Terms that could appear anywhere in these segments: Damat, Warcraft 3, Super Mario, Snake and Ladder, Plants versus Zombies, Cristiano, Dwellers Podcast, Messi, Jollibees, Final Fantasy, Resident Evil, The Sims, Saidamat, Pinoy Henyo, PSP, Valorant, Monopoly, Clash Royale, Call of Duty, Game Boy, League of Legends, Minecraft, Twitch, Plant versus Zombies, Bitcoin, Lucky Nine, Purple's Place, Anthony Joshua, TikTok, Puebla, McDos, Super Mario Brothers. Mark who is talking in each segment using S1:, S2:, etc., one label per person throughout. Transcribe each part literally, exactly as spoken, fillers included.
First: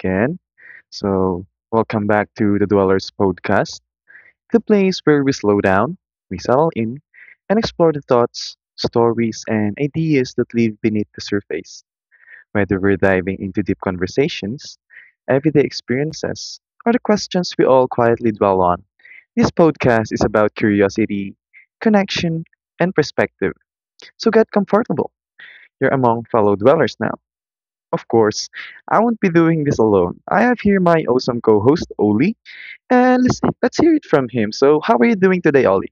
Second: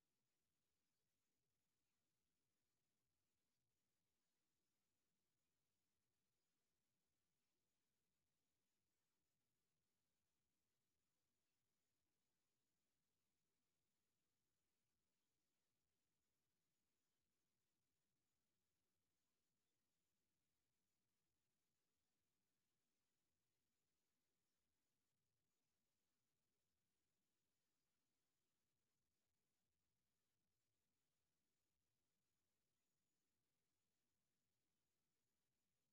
S1: again. So, welcome back to the Dwellers Podcast, the place where we slow down, we settle in, and explore the thoughts, stories, and ideas that live beneath the surface. Whether we're diving into deep conversations, everyday experiences, or the questions we all quietly dwell on, this podcast is about curiosity, connection, and perspective. So, get comfortable. You're among fellow dwellers now. Of course, I won't be doing this alone. I have here my awesome co-host Oli, and let's let's hear it from him. So, how are you doing today, Oli?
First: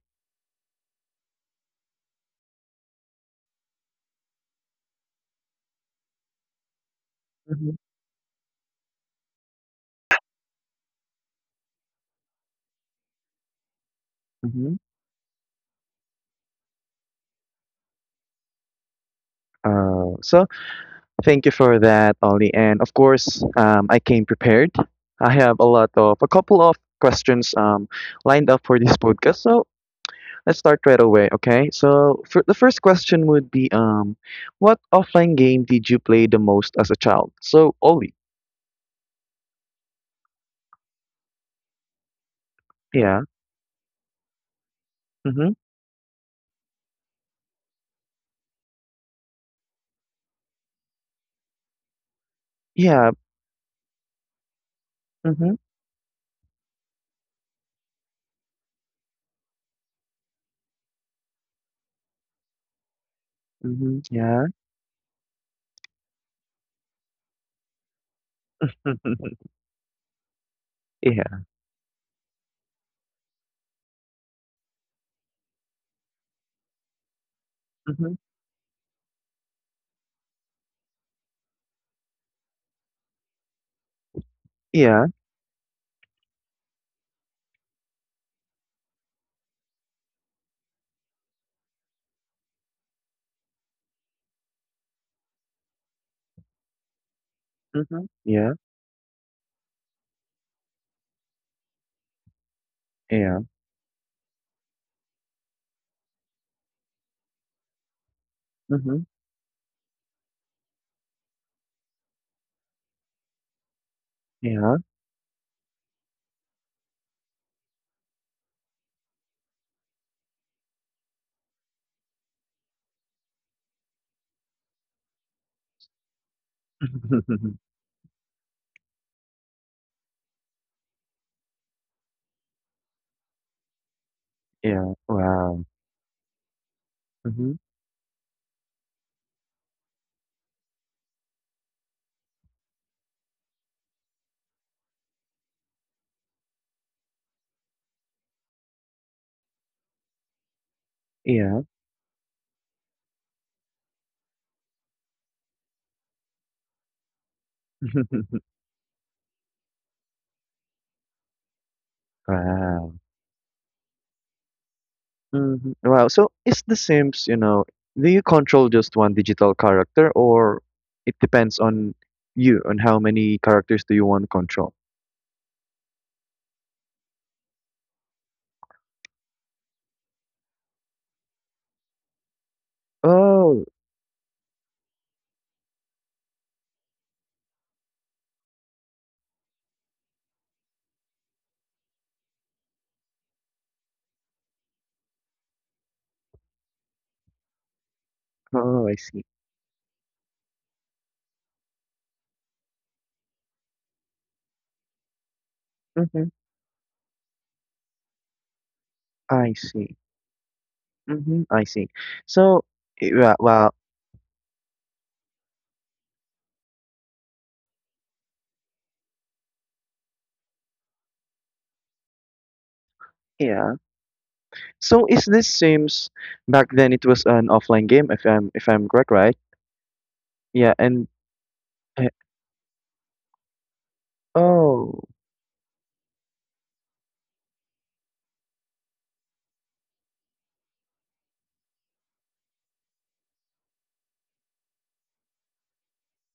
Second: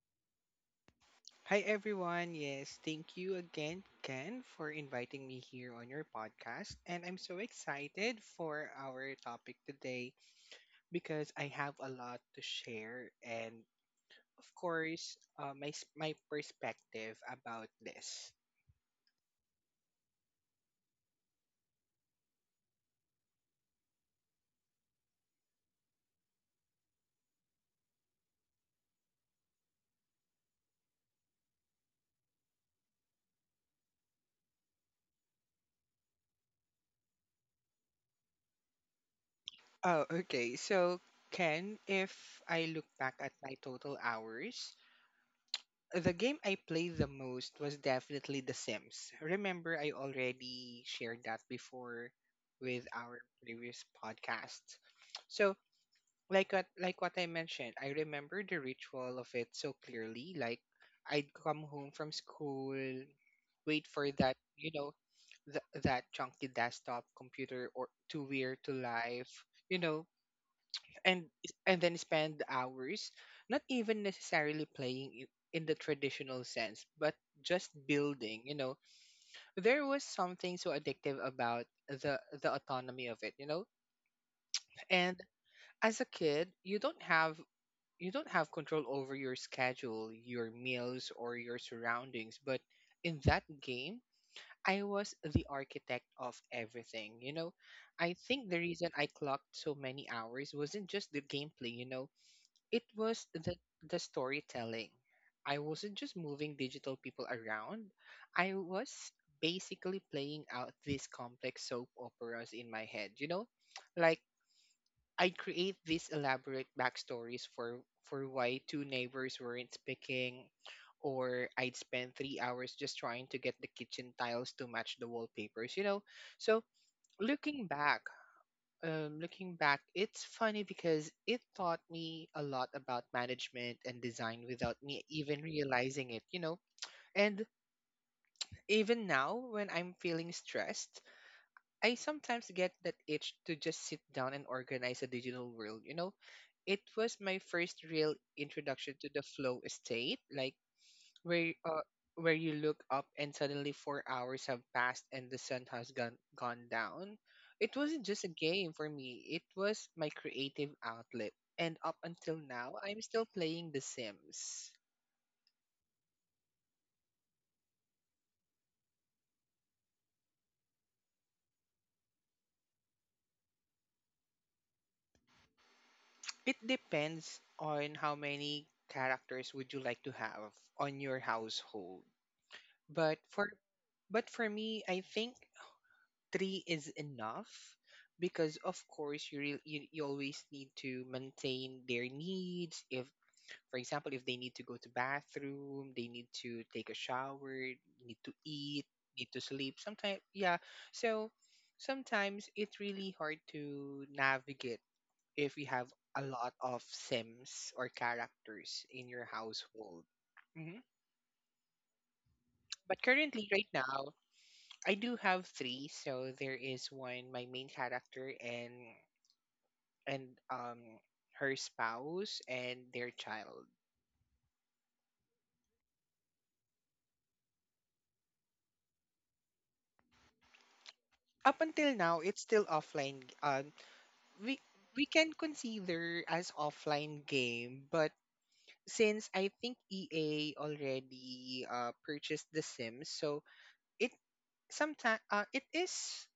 S2: Hi everyone. Yes, thank you again, Ken, for inviting me here on your podcast. And I'm so
S1: hmm
S2: excited for our topic today because I have a lot to share and of
S1: hmm
S2: course, uh, my s- my perspective about this.
S1: Uh, so thank you for that, Ollie. And of course, um, I came prepared. I have a lot of a couple of questions um, lined up for this podcast. So let's start right away. Okay. So for the first question would be, um, what offline game did you play the most as a child? So Ollie.
S2: Oh, okay. So, Ken, if I look back
S1: Yeah.
S2: at my total hours,
S1: Mm-hmm.
S2: the game I played the most was definitely The Sims. Remember, I already shared that before with
S1: Yeah.
S2: our previous podcast.
S1: Mm-hmm.
S2: So, like what like what I mentioned, I remember the ritual of it so clearly. Like, I'd come home from school, wait for that,
S1: Mm-hmm.
S2: you know, th- that chunky desktop computer or to wear to life, you know, and
S1: Yeah.
S2: and then spend hours not even necessarily playing i- in the traditional sense, but just
S1: Mhm.
S2: building, you know. There was something so addictive about the the autonomy of it, you know,
S1: Yeah.
S2: and as a kid you don't have you don't have control over your schedule, your meals, or your surroundings, but in that game I was the architect of everything, you know.
S1: Mhm.
S2: I think
S1: Yeah.
S2: the reason I clocked so many hours wasn't just the gameplay, you know, it was
S1: Yeah.
S2: the, the storytelling. I wasn't just moving digital people around, I was
S1: Mhm.
S2: basically playing out these complex soap operas in my head, you know? Like,
S1: Yeah.
S2: I create these elaborate backstories for, for why two neighbors weren't speaking, or I'd spend three hours just trying to get the kitchen tiles to match the wallpapers, you know? So, looking back, um, looking back, it's funny because it taught me a lot about management and design without
S1: Yeah.
S2: me even
S1: Wow.
S2: realizing it, you know? And
S1: Mhm.
S2: even now, when I'm feeling stressed, I sometimes get that itch to just sit down and organize a digital world, you know? It was my first real introduction to the flow state, like where
S1: Yeah.
S2: uh, where you look up and suddenly four hours have passed and the sun has gone gone down. It wasn't just a game for me. It was my creative outlet. And up until now,
S1: Wow.
S2: I'm still playing The Sims.
S1: Mhm. Wow. So is The Sims, you know, do you control just one digital character or it depends on you, on how many characters do you want to control?
S2: It depends on how many characters would you like to have on your household. But for
S1: Oh,
S2: but for me, I think three is enough because of course you, re- you you always need to maintain their needs. If, for example, if they need to go to bathroom, they need to take a shower, need to eat,
S1: oh, I see.
S2: need to sleep. Sometimes, yeah. So sometimes it's really hard to navigate if you have a
S1: Mm-hmm.
S2: lot of sims or characters in your
S1: I see.
S2: household. Hmm
S1: Mm-hmm. I see. So,
S2: But
S1: eh, wa-
S2: currently, right
S1: well,
S2: now, I do have three. So there is one, my main character, and and um her spouse and their child.
S1: yeah. So is this Sims back then it was an offline game if I'm if I'm correct, right? Yeah, and
S2: Up until
S1: uh,
S2: now, it's still offline. Uh, we
S1: oh
S2: we can consider as offline game, but since I think E A already uh, purchased The Sims, so it sometimes uh, it is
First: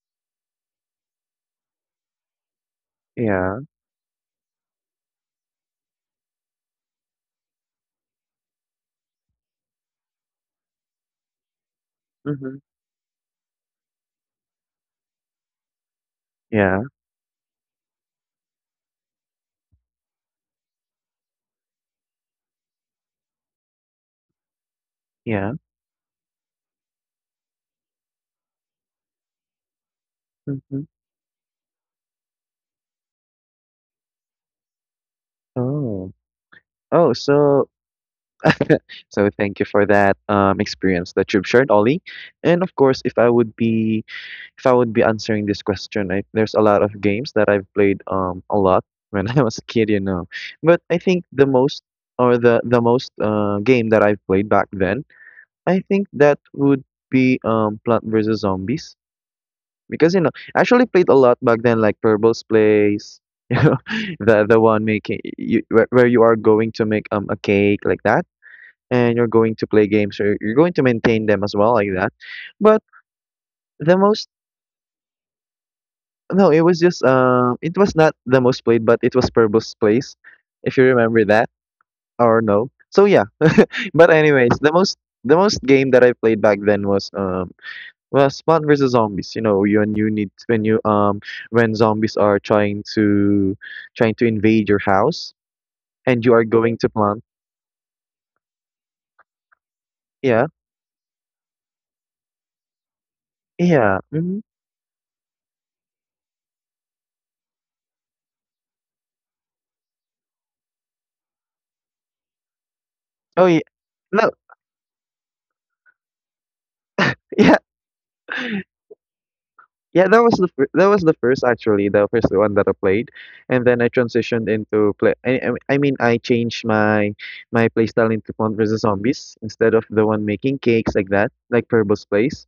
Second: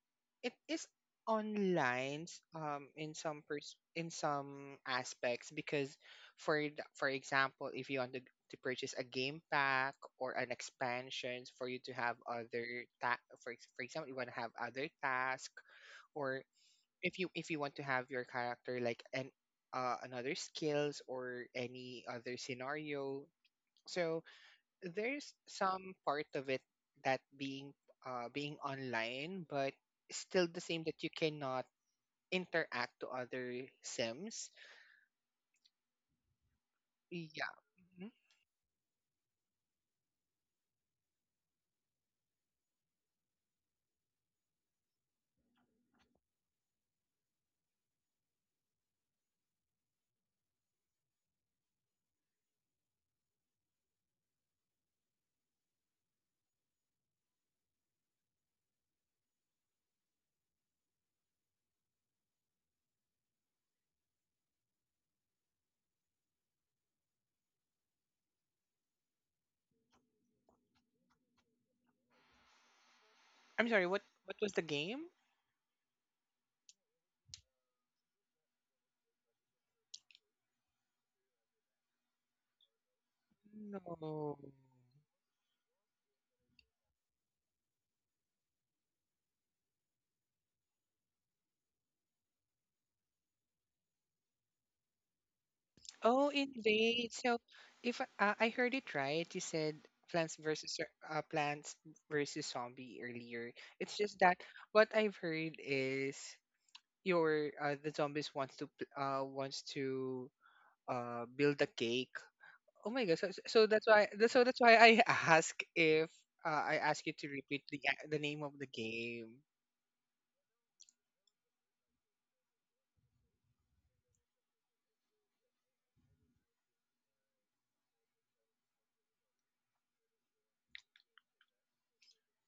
S2: it is online um in some
S1: yeah.
S2: pers- in some aspects because for the, for example, if you want to, to purchase a game pack or an expansion for you to have
S1: Mm-hmm.
S2: other ta- for ex- for example you want to have other tasks, or
S1: Yeah,
S2: if you if you want to have your character like an uh, another skills or any other scenario, so there's
S1: yeah.
S2: some part of it that being uh, being online, but still the
S1: Mm-hmm.
S2: same that you cannot interact to other sims.
S1: Oh. Oh,
S2: yeah
S1: so
S2: Mhm.
S1: so thank you for that um experience that you've shared, Ollie. And of course, if I would be if I would be answering this question, I, there's a lot of games that I've played um a lot when I was a kid, you know. But I think the most or the the most uh game that I've played back then I think that would be um Plant versus Zombies because you know I actually played a lot back then like Purple's Place, you know the the one making you where, where you are going to make um a cake like that and you're going to play games or you're going to maintain them as well like that, but
S2: I'm sorry,
S1: the
S2: what
S1: most
S2: what was the game?
S1: no it was just um it was not the most played but it was Purple's Place if you remember that or no so yeah but
S2: No.
S1: anyways the most the most game that I played back then was um Well, Spot versus zombies, you know, you and you need when you um when zombies are trying to trying to invade your house and
S2: Oh,
S1: you are going to
S2: invade.
S1: plant.
S2: So, if uh, I heard it right, you said Plants
S1: Yeah.
S2: versus Zo- uh, Plants versus Zombie earlier. It's
S1: Yeah.
S2: just that
S1: hmm
S2: what I've heard is your uh, the zombies wants to p- uh wants to uh build a cake. Oh my gosh! So, so
S1: Oh yeah.
S2: so that's why
S1: No.
S2: that's- so that's why I ask if uh, I ask you to
S1: Yeah.
S2: repeat the a- the name of the game.
S1: Yeah, that was the fir- that was the first actually, the first one that I played, and then I transitioned into play. I, I I mean, I changed my my playstyle into Plant versus Zombies instead of the one making cakes like that, like Purple's place.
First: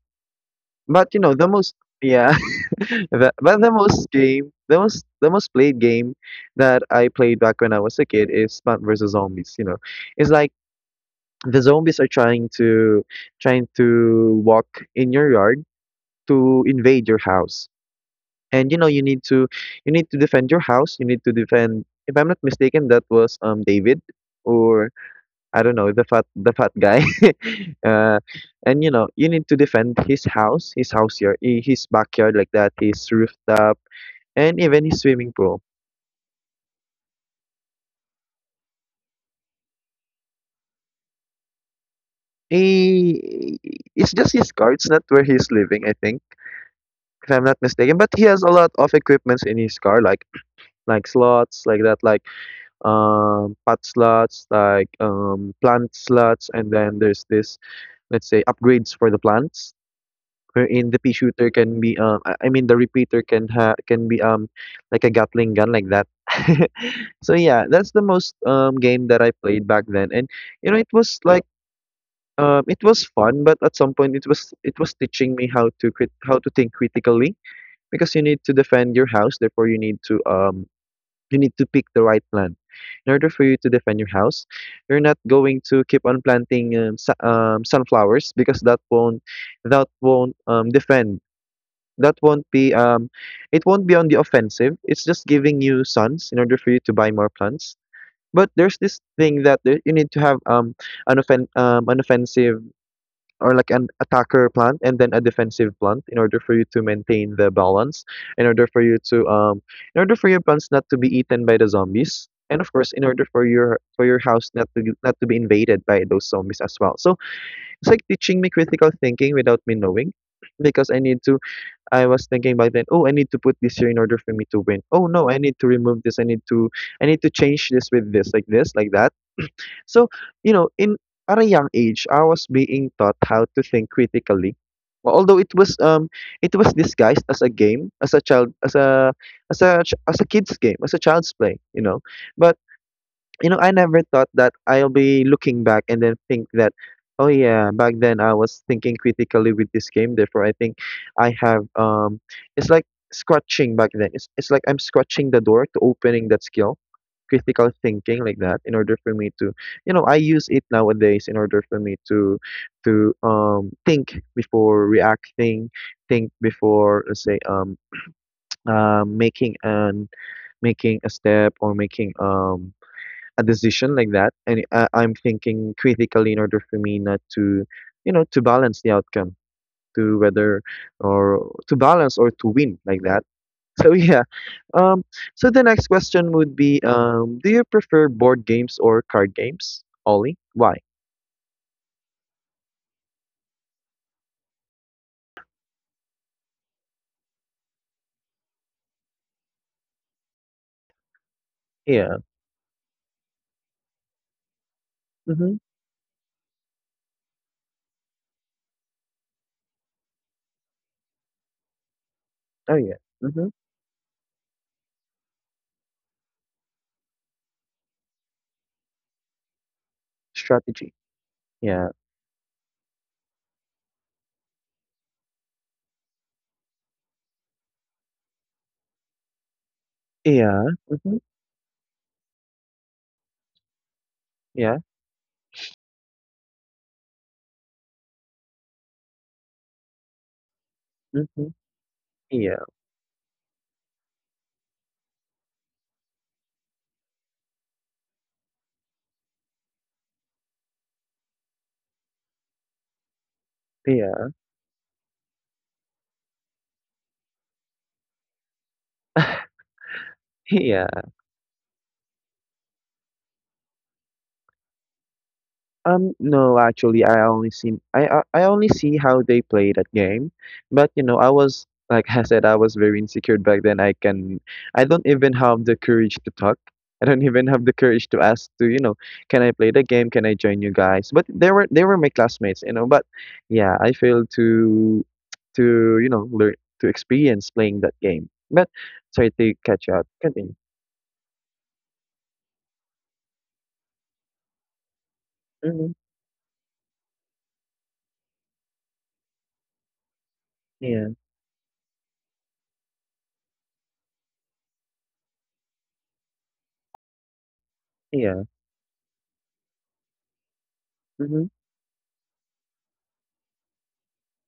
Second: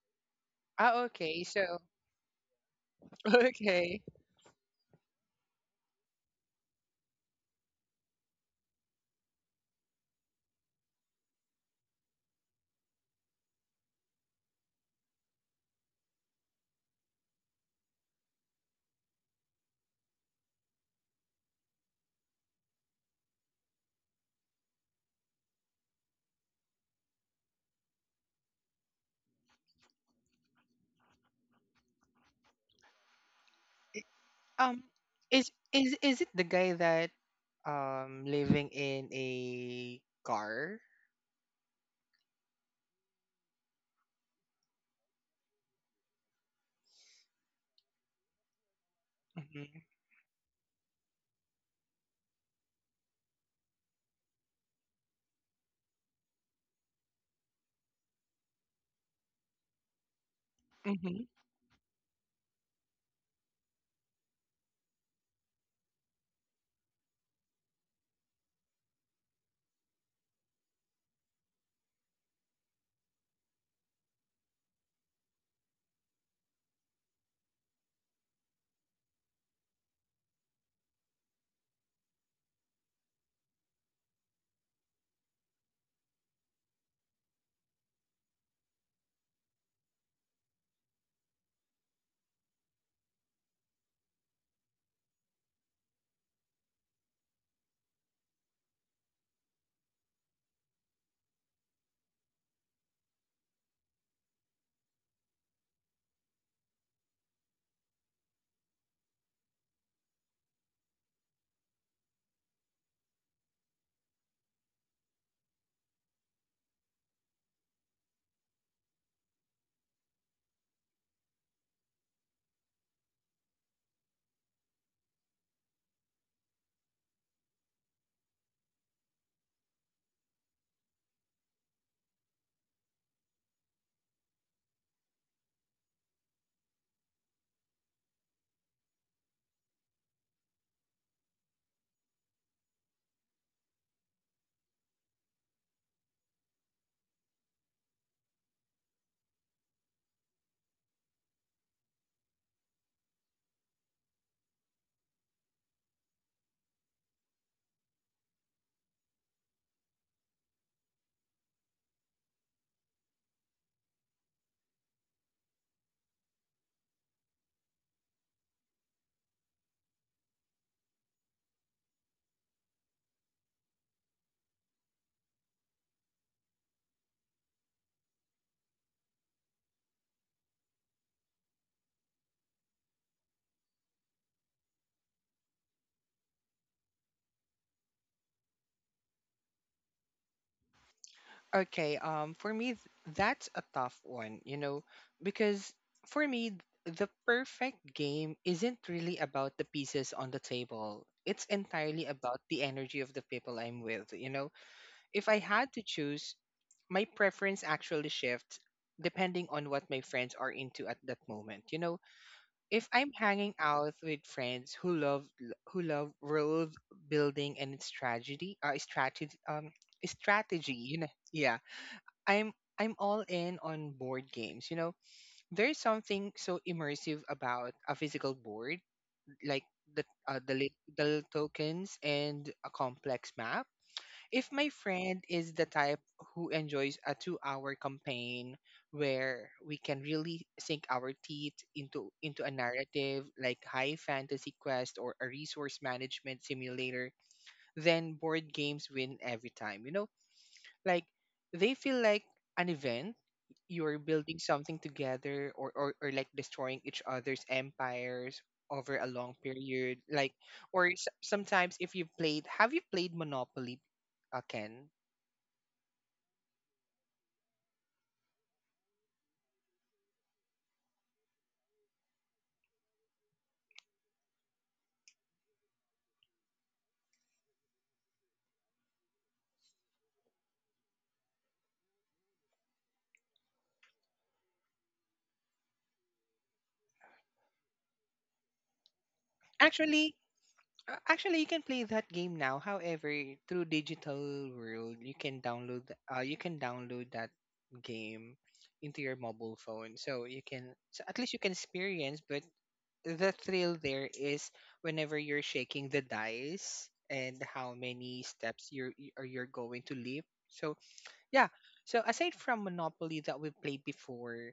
S2: Ah,
S1: But you know
S2: okay.
S1: the most
S2: So
S1: yeah, the, but the
S2: okay.
S1: most game, the most the most played game that I played back when I was a kid is Plant versus Zombies. You know, it's like the zombies are trying to trying to walk in your yard to invade your house, and you know you need to you need to defend your house. You need to defend. If I'm not mistaken, that was um David, or I don't know, the fat the fat guy. uh, and you know, you need to defend his house, his house here, i- his backyard like that, his rooftop, and
S2: Um,
S1: even his swimming
S2: is
S1: pool.
S2: is is it the guy that um living in a car?
S1: He, it's just his car. It's not where he's living, I think, if I'm not mistaken. But he has a lot of equipments in his
S2: Mm-hmm.
S1: car, like like slots, like that, like um pot slots, like um plant slots, and then there's this, let's say, upgrades for the plants wherein the pea
S2: Mm-hmm.
S1: shooter can be um I I mean the repeater can ha can be um like a Gatling gun like that. So yeah, that's the most um game that I played back then. And you know, it was like um it was fun, but at some point it was it was teaching me how to crit how to think critically because you need to defend your house, therefore you need to um you need to pick the right plan. In order for you to defend your house, you're not going to keep on planting um, su- um sunflowers because that won't that won't um defend that won't be um it won't be on the offensive, it's just giving you funds in order for you to buy more plants, but there's this thing that there- you need to have um an offen- um an offensive or like an attacker plant and then a defensive plant in order for you to maintain the balance in order for you to um in order for your plants not to be eaten by the zombies, and of course in order for your for your house not to not to be invaded by those zombies as well. So it's like teaching me critical thinking without me knowing because I need to I was thinking back then, oh, I need to put this here in order for me to win. Oh no, I need to remove this. I need to I need to change this with this, like this, like that. So, you know, in at a young age, I was being taught how to think critically. Well, although it was um it was disguised as a game, as a child, as a as a ch- as a kid's game, as a child's play, you know. But you know, I never thought that I'll be looking back and then think that, oh yeah, back then I was thinking critically with this game. Therefore, I think I have um, it's like scratching back then. It's it's like I'm scratching the door to opening that skill, critical thinking like that, in order for me to, you know, I use it nowadays in order for me to, to um think before reacting, think before let's say um uh, making an making a step or making um a decision like that, and uh, I'm thinking critically in order for me not to you know to balance the outcome to whether or to balance or to win like that. So yeah, um so the next question would be um do you prefer board games or card games, Ollie, why?
S2: Okay. Um, for me, th- that's a tough one. You know, because for me, th- the perfect game isn't really about the pieces on the table. It's entirely
S1: Yeah.
S2: about the energy of the people I'm with. You know, if I
S1: Mm-hmm.
S2: had to choose, my preference actually shifts depending on what my friends are into at that moment. You know,
S1: Oh
S2: if
S1: yeah.
S2: I'm
S1: Mm-hmm.
S2: hanging out with friends who love who love world building and its tragedy uh, strategy, um, strategy,
S1: Strategy.
S2: you know, yeah,
S1: Yeah.
S2: I'm I'm all in on board games. You know, there's something so immersive about a physical board, like the uh, the
S1: Yeah.
S2: lit-
S1: Mm-hmm.
S2: the tokens and a complex map. If my
S1: Yeah.
S2: friend is the type who enjoys a two hour campaign where we can really sink our
S1: Mm-hmm.
S2: teeth into into a
S1: Yeah.
S2: narrative like high fantasy quest or a resource management simulator, then board games win every time, you know. Like, they feel like an event. You're
S1: Yeah.
S2: building something together, or, or, or like destroying each other's empires over a long period. Like, or s-
S1: Yeah.
S2: sometimes if you've played have you played monopoly, uh, Ken?
S1: Um, no, actually, I only see I I I only see how they play that game, but you know, I was like I said, I was very insecure back then. I can, I don't even have the courage to talk. I don't even have the courage to ask to, you know, can I play the game? Can I join you guys? But they were they were my classmates, you know. But yeah, I failed to to you know learn to experience playing that game. But sorry to catch up.
S2: Actually,
S1: Continue.
S2: uh, Actually, you can play that game now. However, through digital world, you can download. Th-
S1: Mm-hmm.
S2: Uh, you can download that game into your mobile phone, so you can, so
S1: Yeah,
S2: at least you can experience. But the thrill there is whenever you're shaking the dice and how many
S1: yeah.
S2: steps you're y- or you're going to leap. So yeah.
S1: Mm-hmm.
S2: So aside from Monopoly that we played before,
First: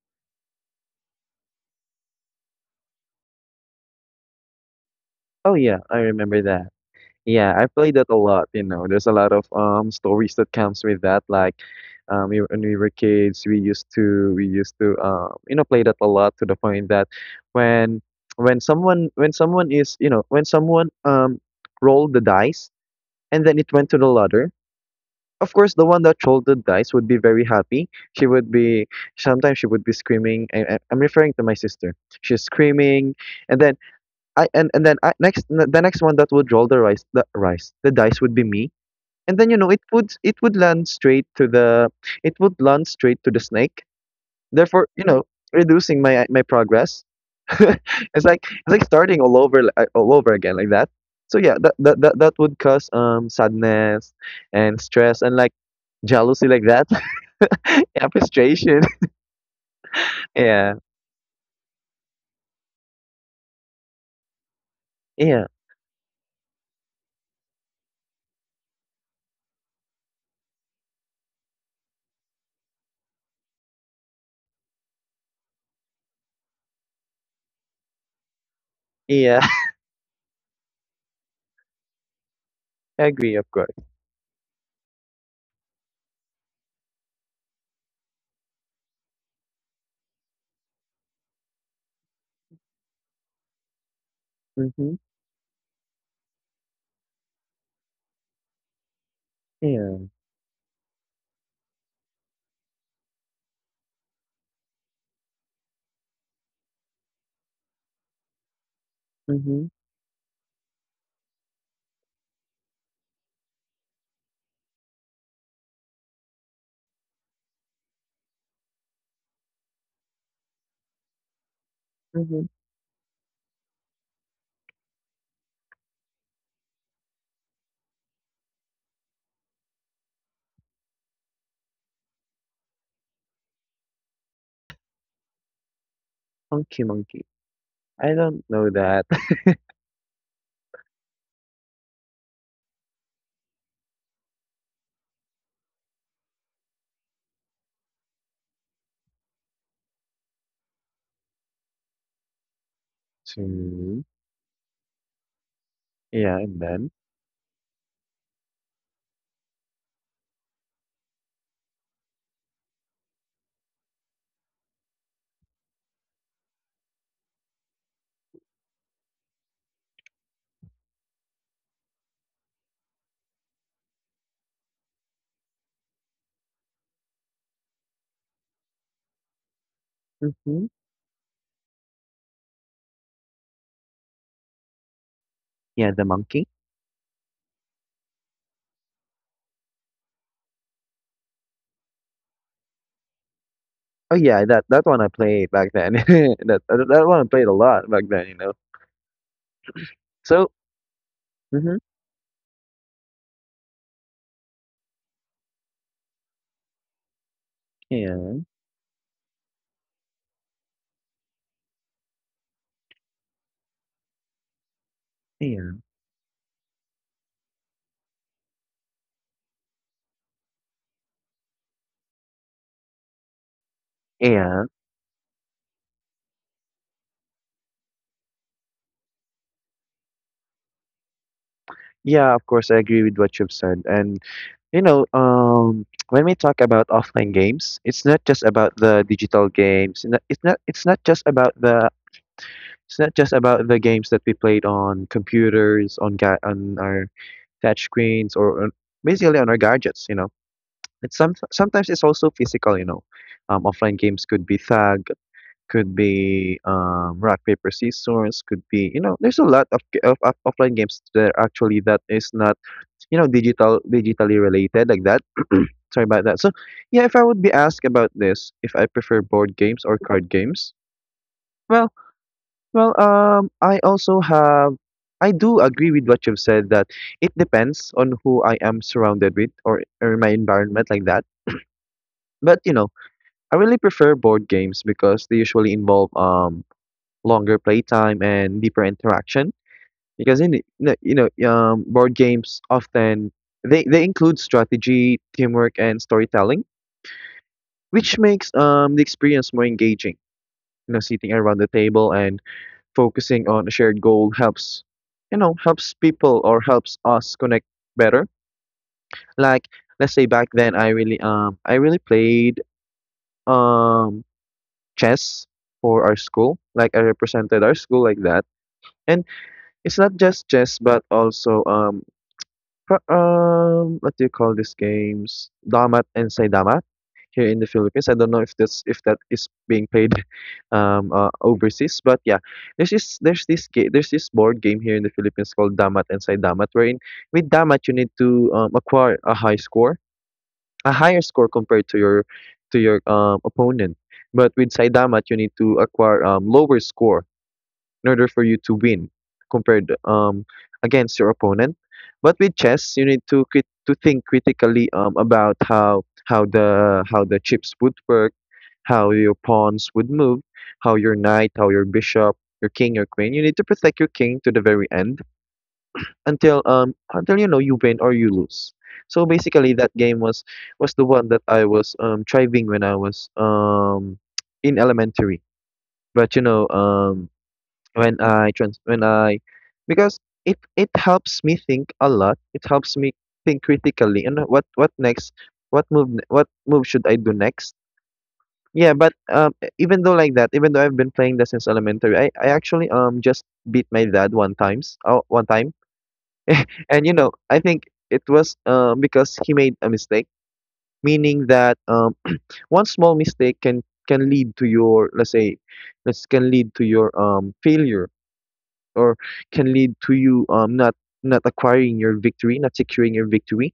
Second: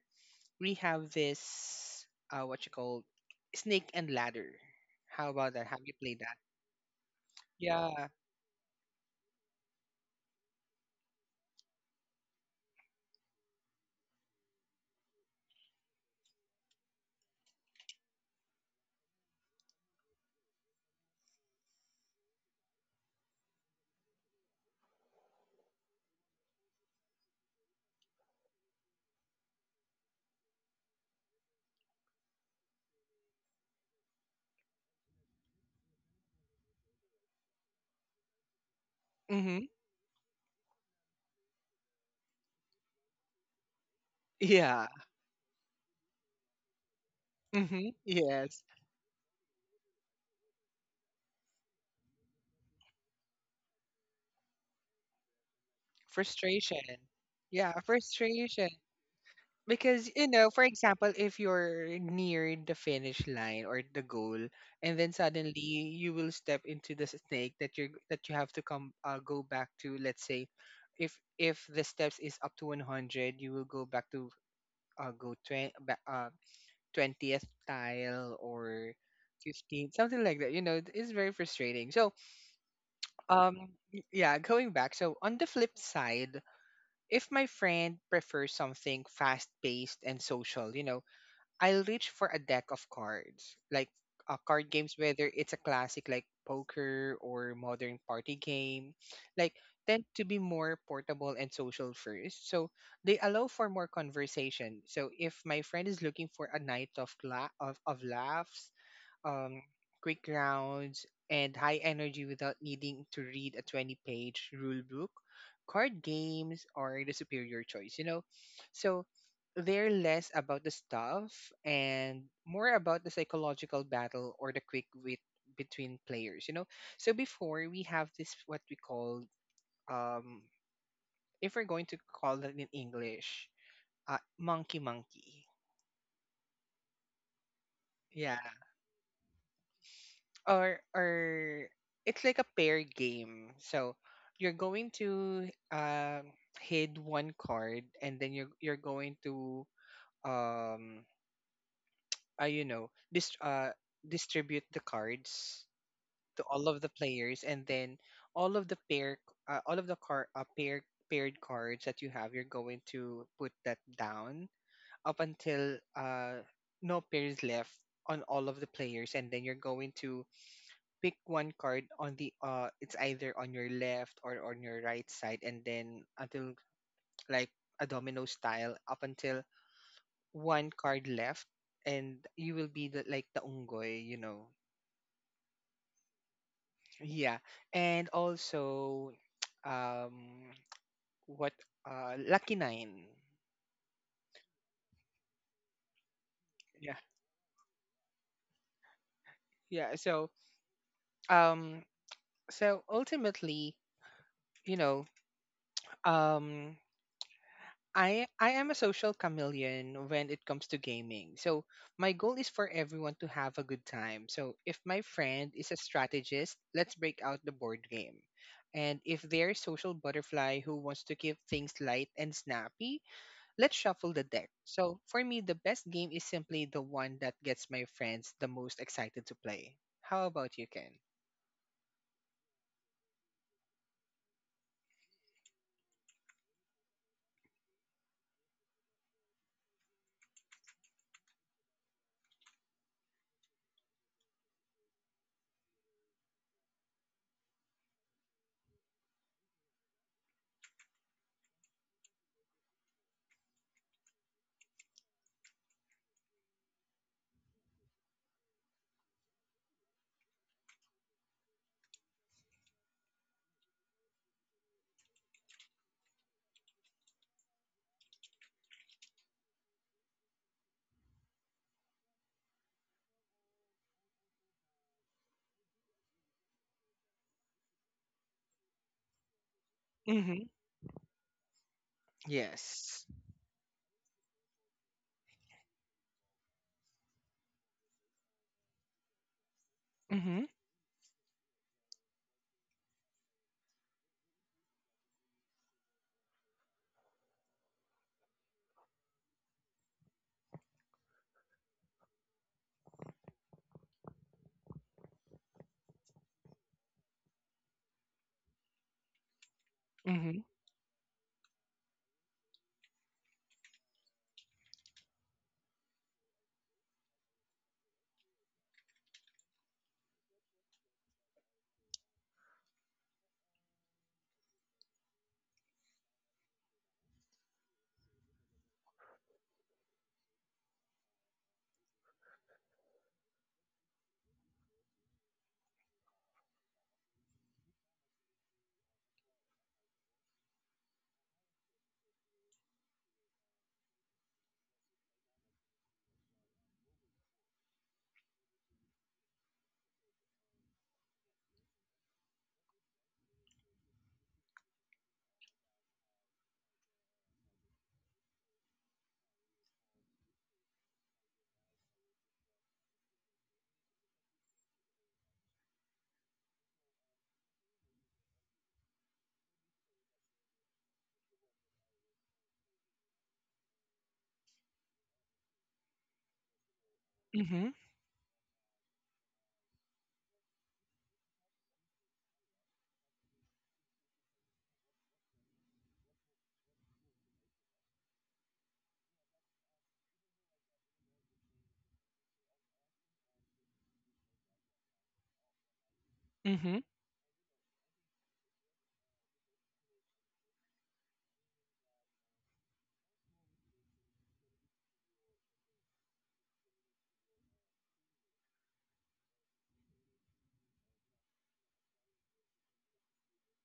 S2: we have this uh what you call Snake and Ladder. How
S1: Oh
S2: about that?
S1: yeah,
S2: Have you
S1: I
S2: played that?
S1: remember that. Yeah, I played that
S2: Yeah.
S1: a lot, you know. There's a lot of um stories that comes with that. Like, um, we, when we were kids, we used to we used to um, you know play that a lot to the point that when when someone when someone is you know when someone um rolled the dice and then it went to the ladder. Of course, the one that rolled the dice would be very happy. She would be sometimes she would be screaming. I, I- I'm referring to my sister. She's screaming, and then I and and then I, next n- the next one that would roll the rice the rice the dice would be me, and then you
S2: Mm-hmm.
S1: know it would it would land straight to the it would land straight to the snake.
S2: Yeah.
S1: Therefore, you know, reducing my my progress.
S2: Mm-hmm.
S1: it's like
S2: Yes.
S1: it's like starting all over like, all over again like that. So yeah, that that that, that would cause um sadness and stress and like jealousy like that,
S2: Frustration. Yeah,
S1: yeah,
S2: frustration.
S1: frustration.
S2: Because, you know, for
S1: yeah,
S2: example, if you're near the finish line or the goal, and then
S1: yeah,
S2: suddenly you will step into the snake that you're that you have to come, uh, go back to, let's say, if if the steps is up to one hundred, you will go back to uh, go twenty, back, uh, twentieth tile or
S1: yeah.
S2: fifteen, something like that, you know. It's very frustrating, so
S1: I agree, of
S2: um
S1: course.
S2: y- yeah, going back, so on the flip side, if my friend prefers something fast paced and social, you know, I'll reach for a deck of cards, like uh, card games,
S1: Mhm.
S2: whether it's a classic like poker or modern party game, like, tend
S1: Yeah.
S2: to be more portable and social first. So they allow for more conversation. So if my friend is looking for a night of la- of, of laughs, um,
S1: Mhm.
S2: quick rounds, and high energy without needing to read a twenty page rule book, card games are the superior choice, you know? So they're less about the stuff and
S1: Mhm.
S2: more about the psychological battle or the quick wit between players, you know? So before we have this, what we call, um, if we're going to call it in English, uh, monkey monkey.
S1: Monkey, monkey. I
S2: Yeah.
S1: don't know that.
S2: or or it's like a pair game. So you're going to um hid one card, and then you're you're going to um uh, you know, dist- uh
S1: Hmm.
S2: distribute the cards
S1: Yeah,
S2: to
S1: and
S2: all of
S1: then?
S2: the players, and then all of the pair uh, all of the car uh, pair paired cards that you have, you're going to put that down up until uh no pairs left on all of the players, and then you're going to pick one card on the uh it's either on your left or on your right side, and then until, like, a domino style, up until
S1: Hmm.
S2: one card left, and you will be the, like, the ungoy, you know.
S1: Yeah, the monkey.
S2: Yeah. And also um what uh lucky nine.
S1: Oh yeah, that that one I played back then. that that that
S2: Yeah.
S1: one I played a lot back then, you know.
S2: Yeah. So
S1: So, hmm
S2: um so ultimately, you know, um
S1: yeah,
S2: I I am a social chameleon when it comes to gaming. So my goal is for everyone to have a good time. So if my friend
S1: yeah,
S2: is a strategist, let's break out the board game. And if they're social butterfly who wants to keep things light and snappy, let's shuffle the deck.
S1: yeah,
S2: So for me, the best game is simply the one that gets my friends the most excited to play. How about you, Ken?
S1: yeah. Of course, I agree with what you've said. And you know, um, when we talk about offline games, it's not just about the digital games. It's not. It's not it's not just about the. It's not just about the games that we played on computers, on ga- on our touch screens, or on, basically on our gadgets. You know It's some sometimes it's also physical, you know. Um, offline games could be tag, could be um, rock paper scissors, could be you know. There's a lot of, g- of, of offline games that are actually that is not you know digital digitally related like that. Sorry about that. So yeah, if I would be asked about this, if I prefer board games or card games, well, well, um, I also have. I do agree with what you've said that it depends on who I am surrounded with or, or my
S2: Mm-hmm.
S1: environment like that. But you know
S2: Yes.
S1: I really prefer board games because they usually involve um longer playtime and deeper interaction. Because in
S2: Mm-hmm.
S1: the- no, you know um board games often they they include strategy, teamwork, and storytelling, which makes um the experience more engaging. You know, sitting around the table and focusing on a shared goal helps, you know, helps people or helps us connect better. Like let's say back
S2: Mm-hmm.
S1: then, I really um I really played um chess for our school. Like I represented our school like that. And it's not just chess, but also um, pro- um, what do you call these games? Damat and Saidama, here in the Philippines. I don't know if that's if that is being played um uh, overseas, but yeah, there's this there's this game, there's this board game here in the Philippines called Damat and Saidamat, wherein with Damat you need to um, acquire a high score a higher score compared to your to your um, opponent. But with Saidamat, you need to acquire um, lower score in order for you to win compared um, against your opponent. But with chess, you need to crit- to think critically um, about how how the how the chips would work, how your pawns would move, how your knight, how your bishop, your king, your queen. You need to protect your king to the very end until um until you know you win or you lose. So basically, that game was was the one that I was um thriving when I was um in elementary. But you know um
S2: Mm-hmm.
S1: when I trans when I because it it helps me think a lot. It helps me think critically and what what next, what move ne- what move should I do next. Yeah, but um, e- even though like that, even though I've been playing that since elementary, I, I actually um just beat my dad one times. Oh, one time,
S2: Mm-hmm.
S1: and you know, I think it was um, because he made a mistake, meaning that um, one small mistake can can lead to your let's say, let's can lead to your um, failure, or can lead to you um, not not acquiring your victory, not securing your victory.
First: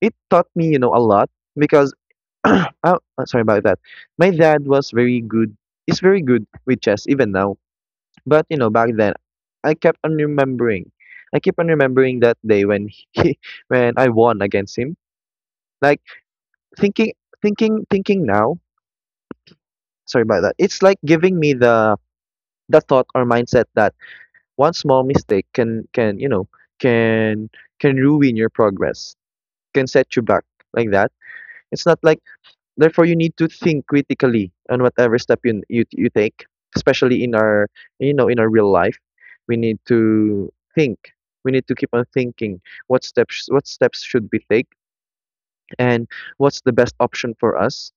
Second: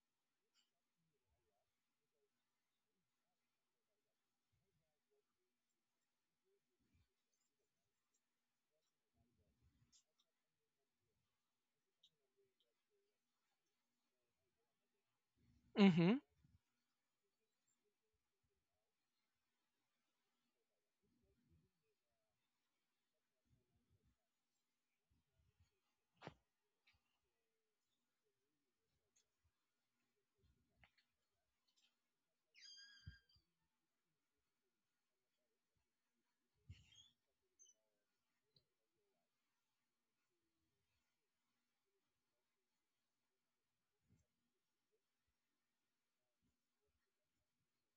S1: It taught me, you know, a lot because oh, uh, sorry about that. My dad was very good. He's very good with chess even now, but you know, back then, I kept on remembering. I keep on remembering that day when he, when I won against him. Like
S2: Mm-hmm.
S1: thinking, thinking, thinking now. Sorry about that. It's like giving me the the thought or mindset that one small mistake can can you know can can ruin your progress, can set you back like that. It's not like Therefore, you need to think critically on whatever step you you you take, especially in our you know in our real life. We need to think. We need to keep on thinking what steps what steps should we take, and what's the best option for us.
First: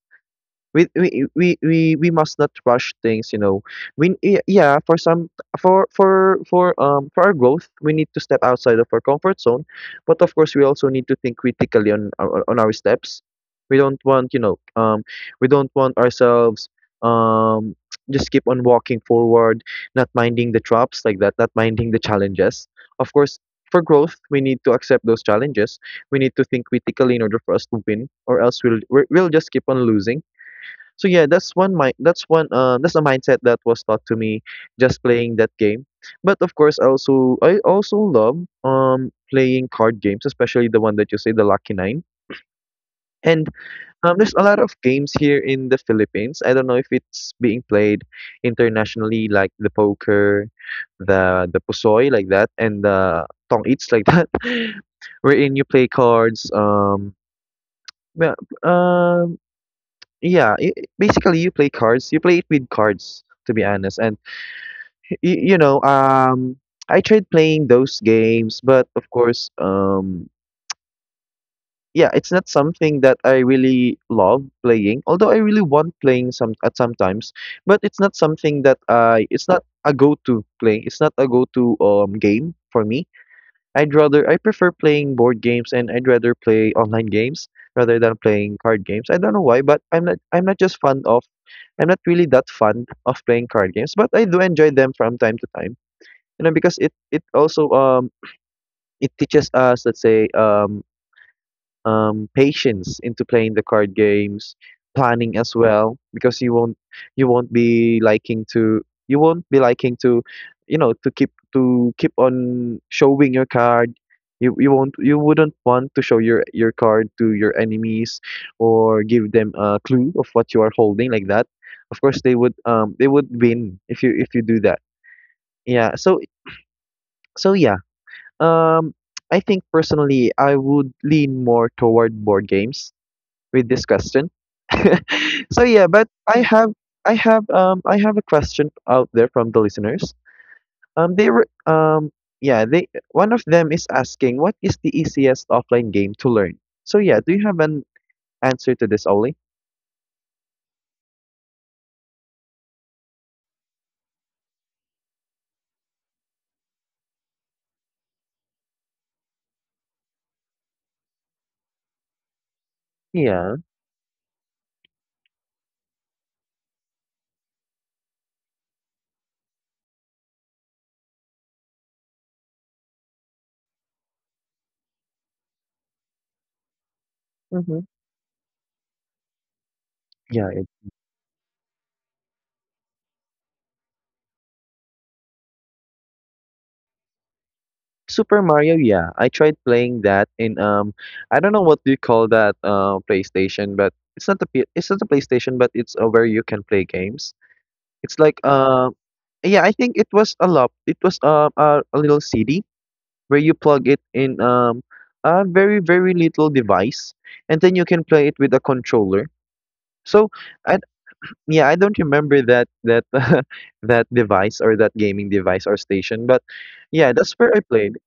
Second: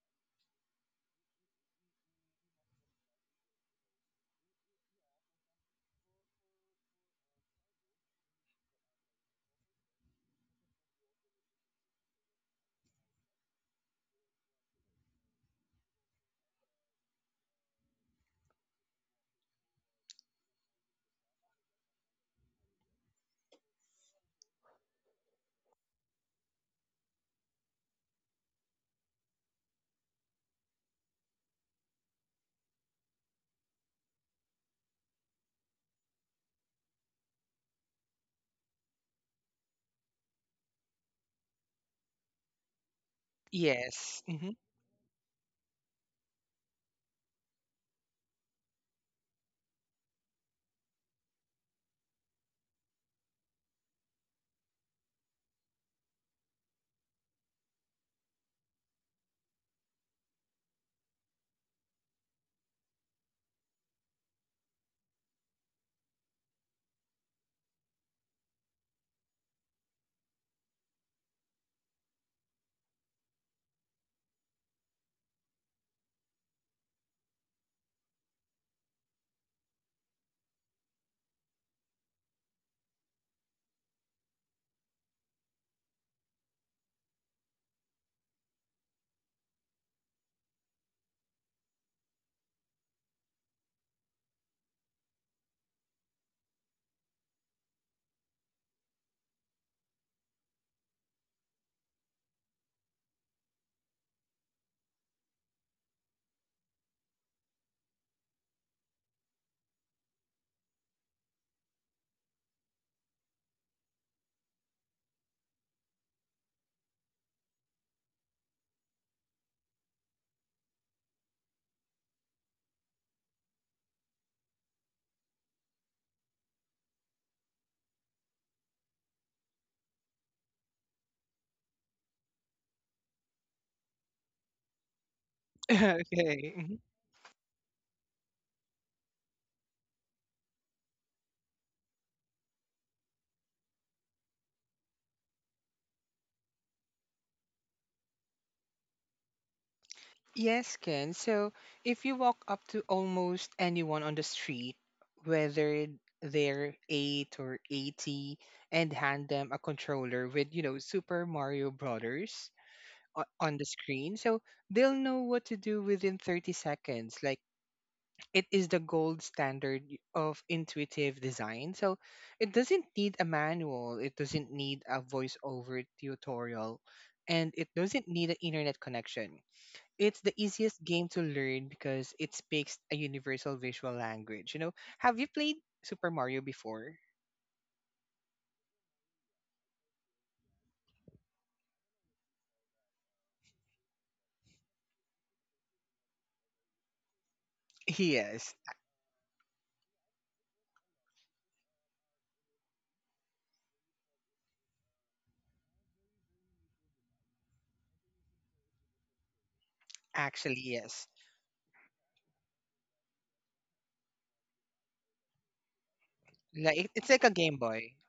S1: We we we we, we must not rush things you know we y- yeah for some for for for um for our growth, we need to step outside of our comfort zone, but of course, we also need to think critically on our- on our steps. We don't want you know um we don't want ourselves, um just keep on walking forward, not minding the traps like that, not minding the challenges. Of course, for growth, we need to accept those challenges. We need to think critically in order for us to win, or else we'll we're- we'll just keep on losing. So yeah, that's one mind that's one uh that's a mindset that was taught to me just playing that game. But of course, I also I also love um playing card games, especially the one that you say, the Lucky Nine. And um,
S2: Yes.
S1: there's a lot of games here in the Philippines. I don't know if it's being played internationally, like the poker, the the pusoy like that, and the tong eats like that, wherein you play cards. Um, well, um yeah, i i basically you play cards. You play it with cards, to be honest. And y you know, um, I tried playing those games, but of course, um, yeah, it's not something that I really love playing. Although I really want playing some at sometimes, but it's not something that I. It's not a go-to play. It's not a go-to um game for me. I'd rather I prefer playing board games, and I'd rather play online games rather than playing card games. I don't know why, but I'm not I'm not just fond of I'm not really that fond of playing card games, but I do enjoy them from time to time, you know, because it it also, um, it teaches us, let's say, um um, patience into playing the card games, planning as well, because you won't you won't be liking to you won't be liking to you know to keep to keep on showing your card. You, you won't you wouldn't want to show your your card to your enemies, or give them a clue of what you are holding like that. Of course they would um they would win if you if you do that. Yeah. So so yeah. Um I think personally I would lean more toward board games with this question. So yeah, but I
S2: Okay.
S1: have
S2: Mhm.
S1: I have um I have a question out there from the listeners. Um they were, um yeah, they one of them is asking, what is the easiest offline game to learn? So yeah, do you have an answer to this, Oli?
S2: Yes, Ken. So if you walk up to almost anyone on the street, whether they're eight or eighty, and hand them a controller with, you know, Super Mario Brothers o-
S1: Yeah.
S2: on the screen, so they'll know what to do within thirty seconds. Like, it is the gold standard y- of intuitive design. So it doesn't need a manual, it doesn't need a voiceover tutorial, and it
S1: Mm-hmm.
S2: doesn't need an internet connection. It's the
S1: Yeah, it-
S2: easiest game to learn because it speaks a universal visual language. You know, have you played Super Mario before?
S1: Super Mario, yeah. I tried playing that in, um I don't know, what do you call that, uh PlayStation? But it's not the it's not a PlayStation, but it's, uh, where you can play games. It's like,
S2: Yes,
S1: uh yeah, I think it was a lap. It was, uh, a a little C D where you plug it in, um a very very little device, and then you can play it with a controller. So
S2: actually,
S1: I
S2: yes.
S1: yeah, I don't remember that that that device, or that gaming device or station, but
S2: Like, it- it's
S1: yeah,
S2: like a
S1: that's where
S2: Game
S1: I
S2: Boy.
S1: played.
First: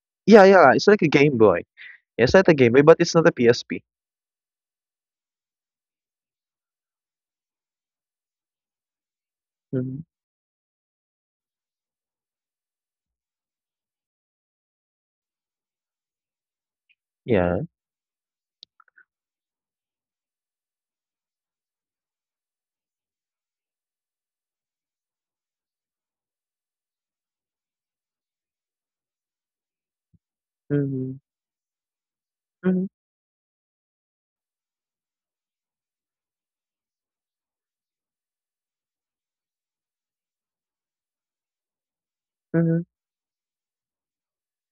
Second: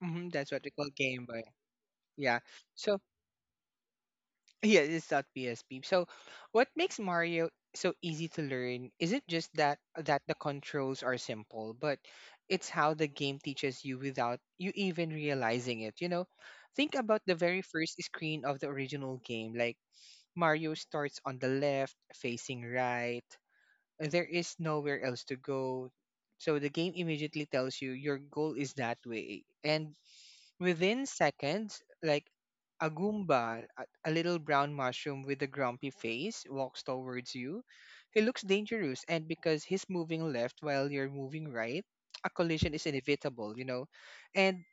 S2: Hmm
S1: Yeah,
S2: that's what we
S1: yeah, it's
S2: call
S1: like a
S2: Game
S1: Game
S2: Boy.
S1: Boy. Yeah, it's
S2: Yeah.
S1: not a Game Boy, but
S2: So
S1: it's not a P S P.
S2: yeah, it's not P S P. So what makes Mario so easy to learn isn't just that
S1: Hmm.
S2: that the controls are simple, but it's how the game teaches you without you even realizing it. You know, think about the
S1: Yeah.
S2: very first screen of the original game, like Mario starts on the left, facing right. There is nowhere else to go. So the game immediately tells you your goal is that way. And within
S1: Hmm.
S2: seconds, like
S1: Hmm.
S2: a Goomba, a, a little brown mushroom with a grumpy face, walks towards you. He looks dangerous, and because he's moving left while you're moving right, a collision
S1: Hmm.
S2: is inevitable, you know? And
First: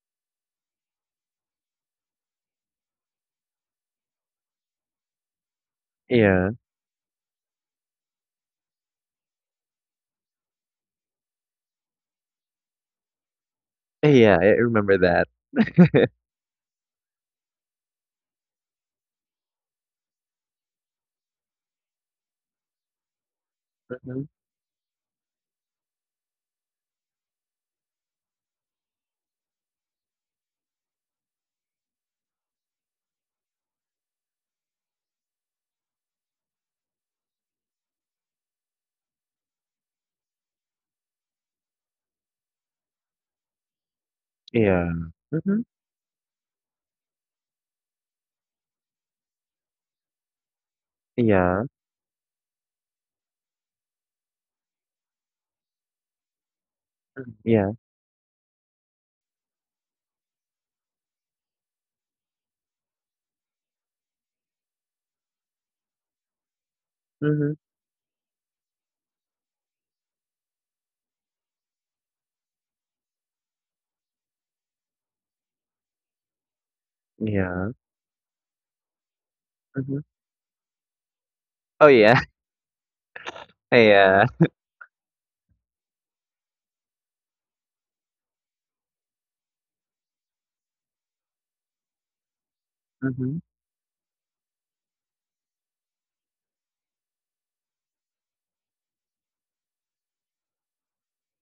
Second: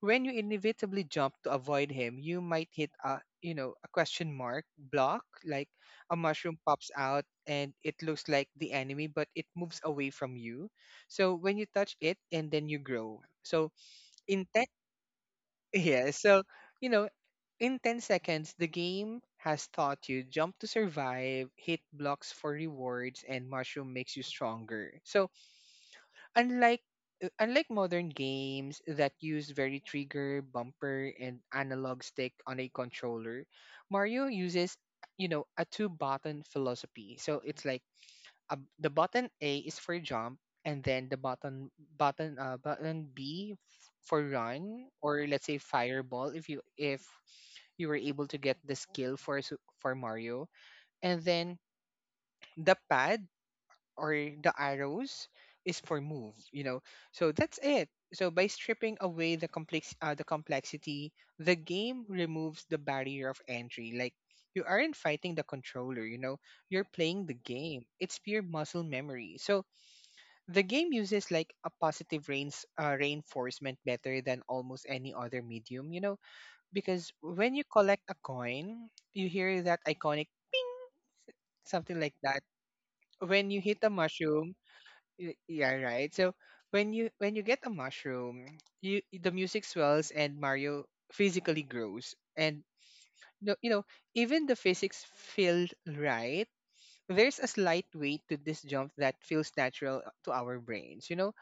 S2: when you inevitably jump to avoid him, you might hit a, you know, a question mark block, like a
S1: Yeah.
S2: mushroom pops out and it looks like the enemy, but it moves away from you. So when you touch it and then you grow. So
S1: Yeah, I
S2: in ten,
S1: remember that.
S2: yeah, so, you know, in ten seconds, the game has taught you jump to survive, hit blocks for rewards, and mushroom makes you
S1: Mhm.
S2: stronger. So unlike Unlike modern games that use very trigger, bumper, and analog stick on a controller, Mario uses, you know, a two button philosophy. So it's like a, the button A is for jump, and then the button button uh, button B f- for run,
S1: Yeah.
S2: or let's say
S1: Mm-hmm.
S2: fireball if you if you were able to get the skill for su- for Mario, and then
S1: Yeah,
S2: the pad or the arrows is for move, you know. So that's
S1: yeah,
S2: it. So by stripping away the complex uh, the complexity, the game removes the barrier of entry. Like, you aren't fighting the controller, you know, you're playing the
S1: mhm,
S2: game. It's pure muscle memory. So the game uses like a positive reins uh, reinforcement better than almost any other medium, you know, because when you
S1: yeah,
S2: collect a coin you hear that
S1: mhm.
S2: iconic
S1: Oh,
S2: something like
S1: yeah,
S2: that. When you hit a
S1: yeah,
S2: mushroom... Y- Yeah, right. So when you when you get a mushroom, you... the music swells and Mario physically grows. And
S1: mhm,
S2: no, you know, even the physics feel right. There's a slight weight to this jump that feels natural to our brains, you know?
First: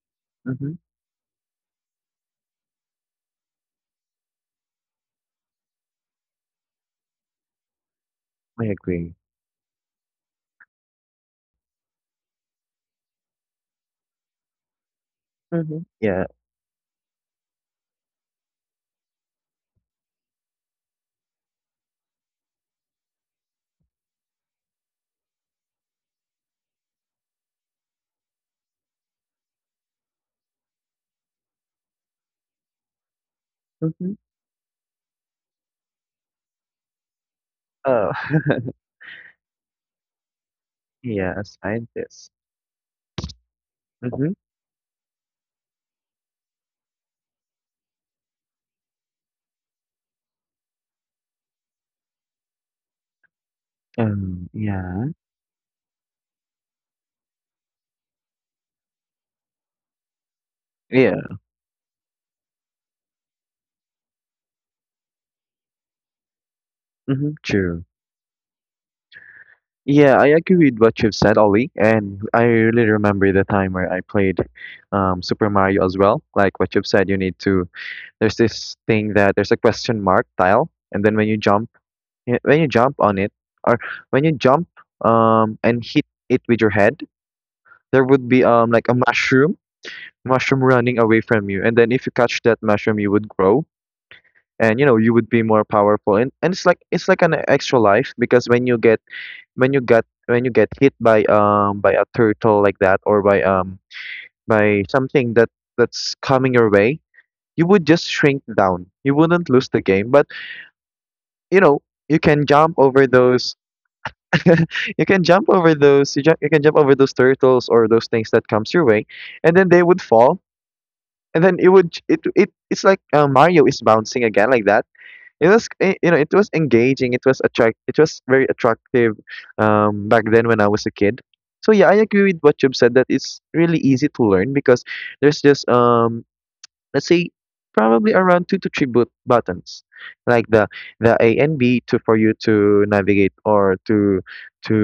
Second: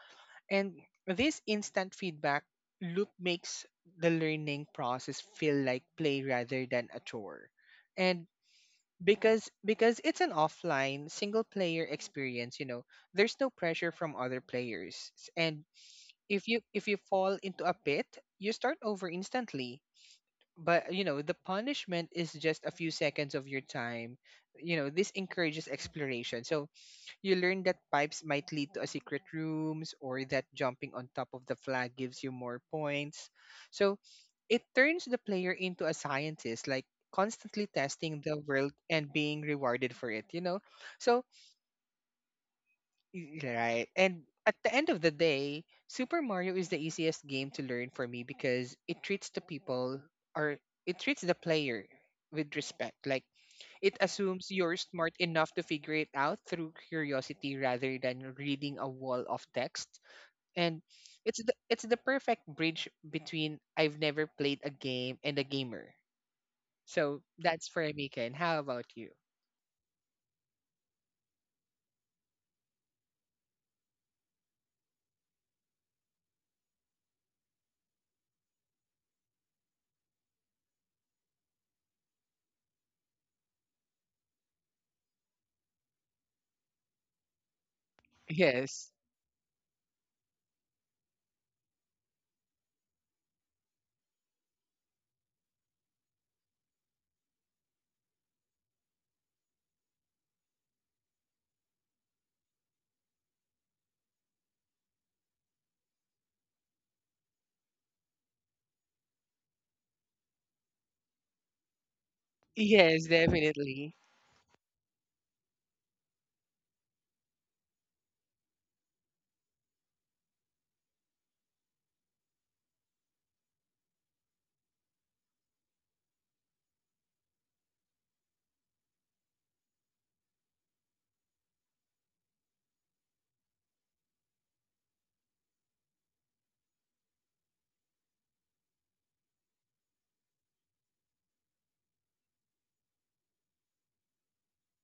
S1: mhm.
S2: And this instant feedback loop makes the learning process feel like play rather than a chore. And
S1: I agree.
S2: because because it's an offline single player experience, you know, there's no pressure from other players. S- and
S1: Mhm, yeah,
S2: if you if you fall into a pit, you start over instantly, but you know, the punishment is just a few seconds of your time. You know, this encourages exploration. So you learn that pipes might lead to a secret rooms, or that jumping on top of the flag gives you more points. So
S1: mhm.
S2: it turns the player into a scientist, like constantly
S1: Oh,
S2: testing the world and being rewarded for it, you know? So,
S1: yeah, a scientist.
S2: y- right. And
S1: Mhm.
S2: at the end of the day, Super Mario is the easiest game to learn for me because it treats the people or it treats the player with respect. Like, it
S1: Um,
S2: assumes you're
S1: yeah,
S2: smart enough to figure it out through curiosity rather than reading a wall of text. And
S1: yeah,
S2: it's the, it's the perfect bridge between I've never played a game and a gamer. So
S1: mhm,
S2: that's for
S1: true.
S2: me, Ken. How about you?
S1: Yeah, I agree with what you've said, Ollie, and I really remember the time where I played, um, Super Mario as well. Like what you've said, you need to, there's this thing that there's a question mark tile, and then when you jump, yeah, when you jump on it, or when you jump um and hit it with your head, there would be um like
S2: Yes.
S1: a mushroom mushroom running away from you, and then if you catch that mushroom, you would grow. And you know you would be more powerful, and, and it's like it's like an extra life, because when you get, when you get when you get hit by um by a turtle like that, or by um by something that that's coming your way, you would just shrink down. You wouldn't lose the game, but you know you can jump
S2: Yes,
S1: over those.
S2: definitely.
S1: you can jump over those you, ju- you can jump over those turtles, or those things that comes your way, and then they would fall, and then it would it it it's like uh, Mario is bouncing again like that. It was, eh, you know it was engaging, it was, attract it was very attractive, um back then when I was a kid. So yeah, I agree with what you've said that it's really easy to learn, because there's just, um let's say probably around two to three, but- buttons, like the the A and B, to for you to navigate, or to to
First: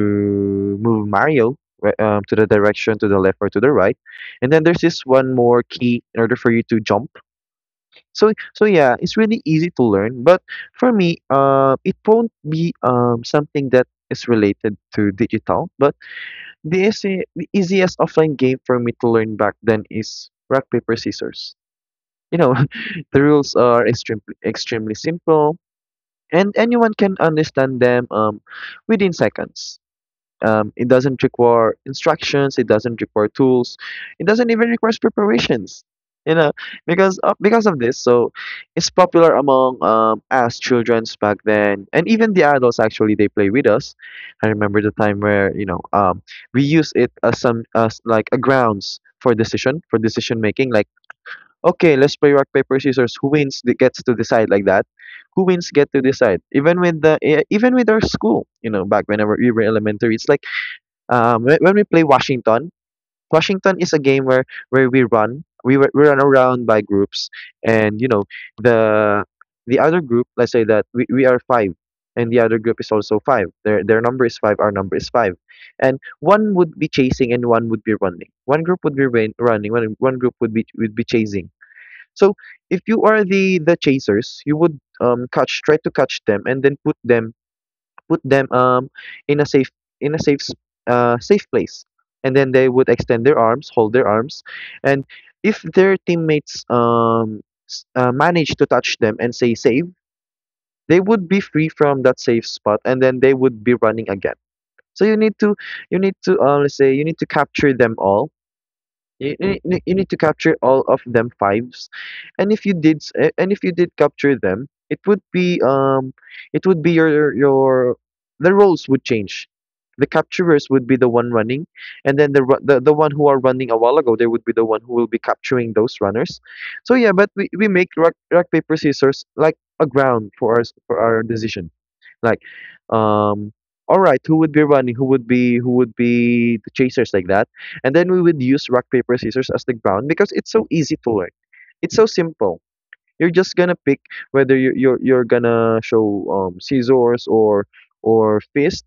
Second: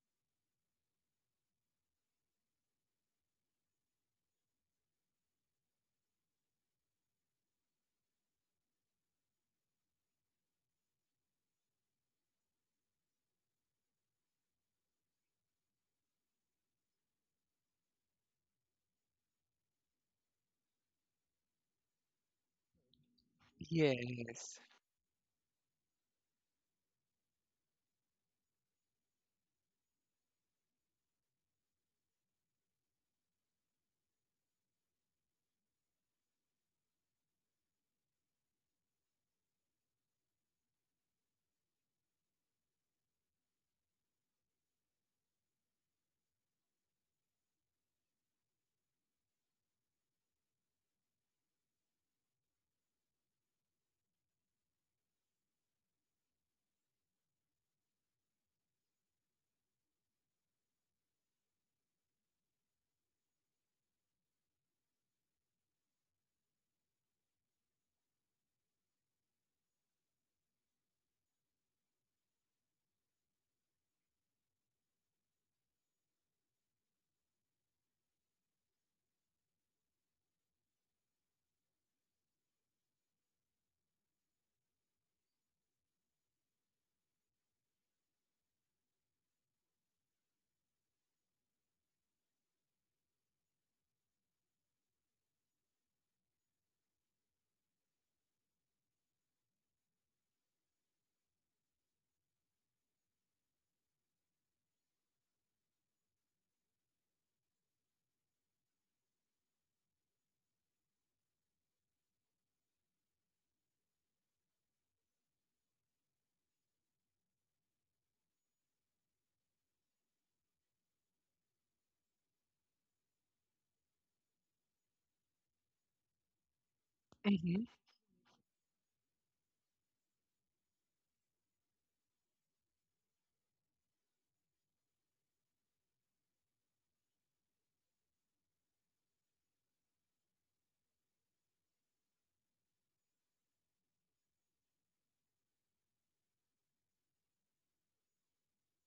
S1: move Mario, wh- um, to the direction, to the left or to the right. And then there's this one more key in order for you to jump. So so yeah, it's really easy to learn. But for me, uh, it won't be, um, something that is related to digital but the, easy, the easiest offline game for me to learn back then is rock paper scissors you know, the rules are extremely
S2: Yes.
S1: extremely simple, and anyone can understand them um, within seconds. Um, it doesn't require instructions. It doesn't require tools. It doesn't even require preparations. You know, because of, because of this, so it's popular among um, us childrens back then, and even the adults actually they play with us. I remember the time where you know um, we use it as some as like a grounds for decision for decision making, like okay, let's play rock paper scissors. Who wins that gets to decide like that. Who wins get to decide. Even with the e- even with our school, you know, back whenever we were elementary, it's like um when, when we play Washington. Washington is a game where where we run. We were- we run around by groups, and you know the the other group. Let's say that we, we are five, and the other group is also five. Their their number is five. Our number is five, and one would be chasing and one would be running. One group would be rain, running. One one group would be would be chasing, so if you are the the chasers, you would um catch try to catch them and then put them put them um in a safe in a safe s- uh safe place. And then they would extend their arms, hold their arms, and if their teammates um s- uh, manage to touch them and say save, they would be free from that safe spot and then they would be running again. So you need to you need to uh, let's say you need to capture them all, you, you ne- you need to capture all of them fives, and if you did, s- a- and if you did capture them, it would be um, it would be your your the roles would change. The capturers would be the one running, and then the ru- the, the one who are running a while ago, they would be the one who will be capturing those runners. So yeah, but we,
S2: Mm-hmm.
S1: we make rock, rock paper scissors like a ground for our s- for our decision. Like, um, all right, who would be running? Who would be who would be the chasers like that? And then we would use rock paper scissors as the ground because it's so easy to learn. It's so simple. You're just gonna pick whether you're you're, you're gonna show um, scissors, or or fist,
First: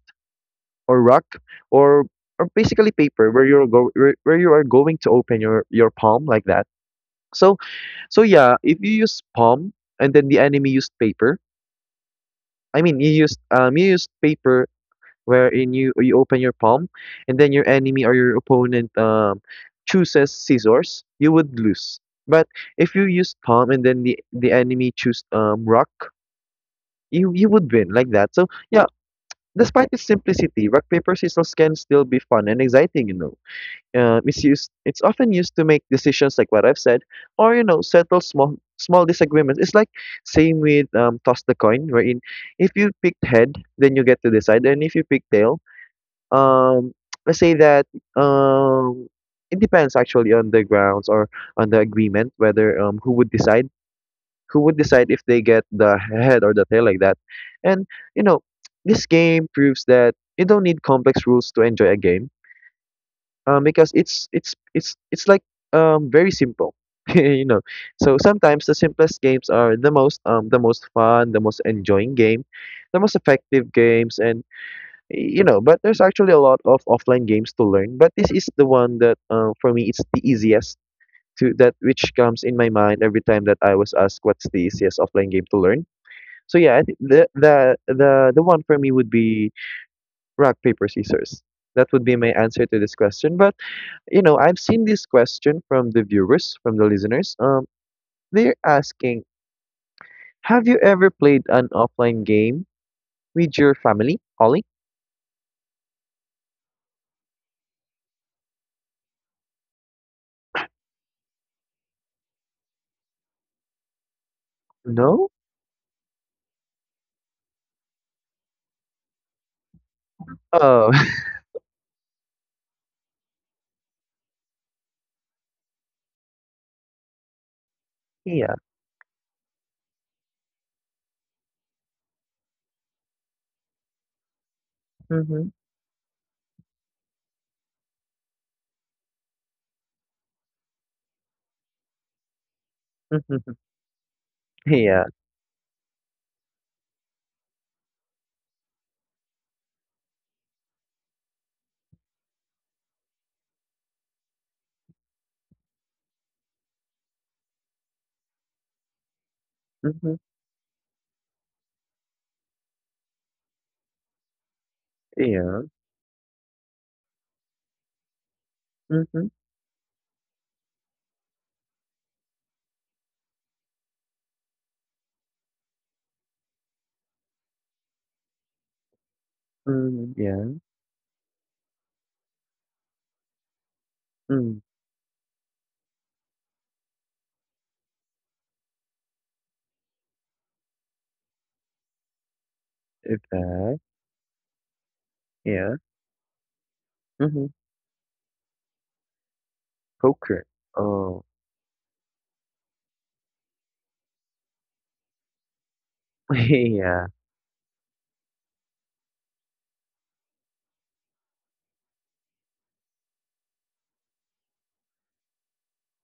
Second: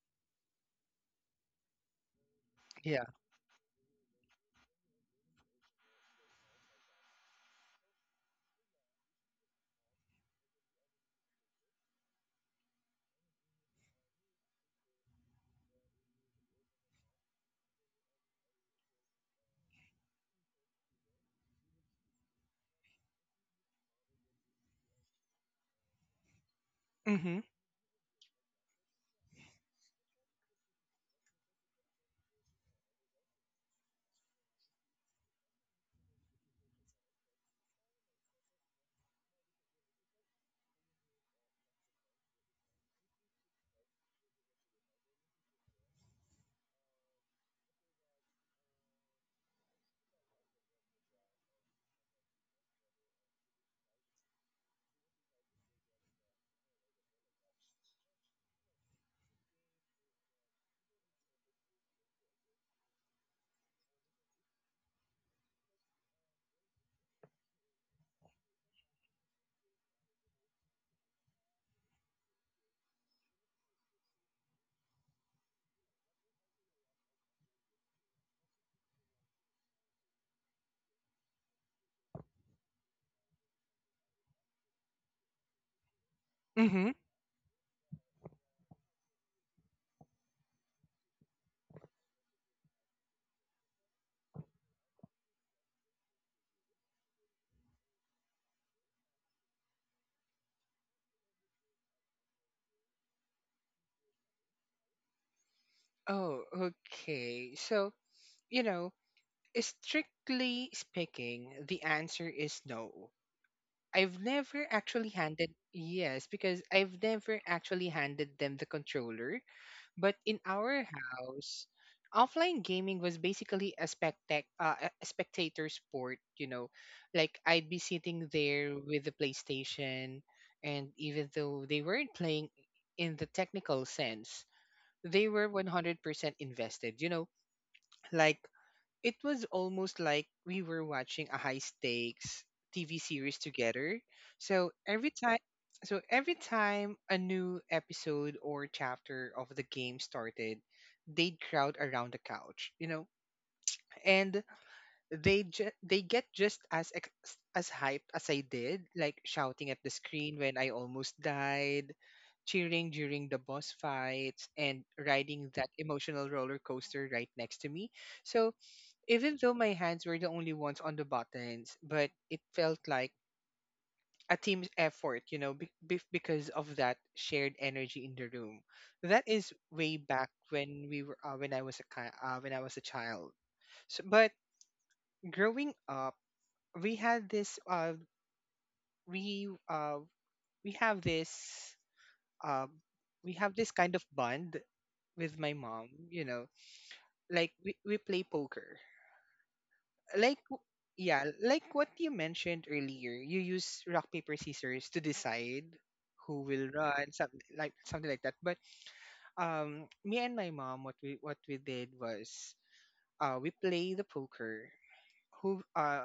S1: or rock, or or basically
S2: Yeah.
S1: paper where you're go where, where you are going to open your your palm like that. So so yeah, if you use palm and then the enemy used paper, I mean you used um you used paper wherein you you open your palm and then your enemy or your opponent um chooses scissors, you would lose. But if you use palm and then the the enemy choose um rock, you
S2: Mm-hmm.
S1: you would win like that. So yeah, despite its simplicity, rock paper scissors can still be fun and exciting. You know, uh, it's used it's often used to make decisions like what I've said, or you know settle small small disagreements. It's like same with um, toss the coin, wherein if you picked head, then you get to decide, and if you pick tail, um, let's say that um, it depends actually on the grounds or on the agreement whether um who would decide who would decide if they get the head or the tail like that. And you know, this game proves that you don't need complex rules to enjoy a game. Um, because it's it's it's it's like um very simple. you know, so sometimes the simplest games are the most um the most fun, the most enjoying game, the most effective games, and you know but there's actually a lot of offline games to learn, but this is the one that uh, for me it's the easiest to that which comes in my mind every time that I was asked what's the easiest offline game to learn. So yeah, I
S2: Mm-hmm.
S1: think the the the, the one for me would be rock paper scissors. That would be my answer to this question. But you know I've seen this question from the viewers from the listeners, um they're asking, have you ever played an offline game with your family, Holly?
S2: Oh, okay. So, you know, strictly speaking, the answer is no. I've never actually
S1: No.
S2: handed... yes, because I've never actually handed them the controller. But in our
S1: Oh.
S2: house, offline gaming was basically a spectac uh, a a spectator sport. You know, like I'd be sitting
S1: Yeah.
S2: there with the PlayStation, and even though they weren't playing in the technical sense, they
S1: Hmm.
S2: were one hundred percent invested. You know, like it was almost like we were watching a high stakes T V series together. So
S1: Yeah.
S2: every time... so every time a new episode or chapter of the game started, they'd crowd around the couch, you know, and they ju- they get just as ex- as hyped as I did, like shouting at the
S1: Mhm.
S2: screen when I almost died, cheering during the boss fights, and riding
S1: Yeah.
S2: that emotional roller coaster right next to me. So
S1: Mhm.
S2: even though my hands were the only ones on the buttons, but it felt like a team's effort, you know, be- be- because of that shared energy in the room. That is way
S1: Mm,
S2: back
S1: yeah.
S2: when we were uh, when I was a ki- uh, when I was a child. So, but
S1: Mm,
S2: growing up, we had this uh we uh we have this uh we have this
S1: okay.
S2: kind of bond with my
S1: Yeah.
S2: mom, you know.
S1: Mhm.
S2: Like, we, we play poker. like
S1: Poker.
S2: w-
S1: Oh.
S2: yeah, like what you mentioned earlier, you use rock paper scissors to decide who will
S1: Yeah.
S2: run, something like something like that. But um, me and my mom, what we what we did was uh we play the poker. Who uh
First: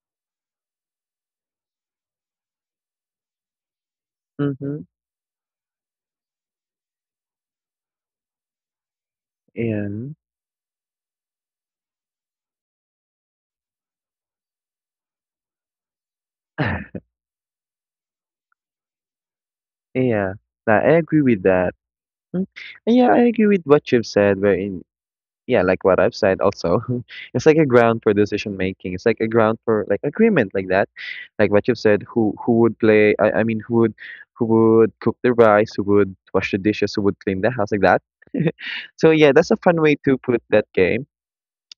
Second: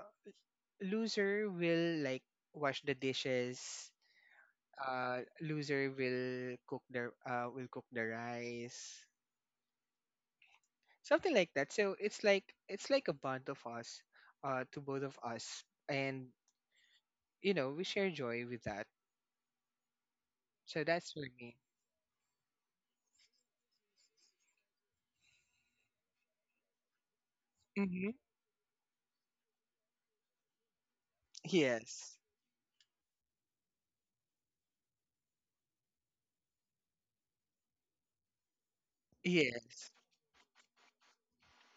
S2: Loser will, like, wash the dishes.
S1: Mhm.
S2: Uh, loser will cook the uh will cook the rice,
S1: And
S2: something like that. So it's like it's like a bond of us, uh, to both of us, and you know, we share joy with that.
S1: yeah. Nah,
S2: So
S1: I
S2: that's
S1: agree
S2: for
S1: with
S2: me.
S1: that. Mm. Yeah, I agree with what you've said, wherein yeah, like what I've said also, it's like a ground
S2: Hmm.
S1: for decision making. It's like a ground for like agreement like that. Like what you've said,
S2: Yes.
S1: who who would play, I, I mean who would who would cook the rice, who would wash the dishes, who would clean the house like that. So yeah, that's a fun
S2: Yes.
S1: way to put that game.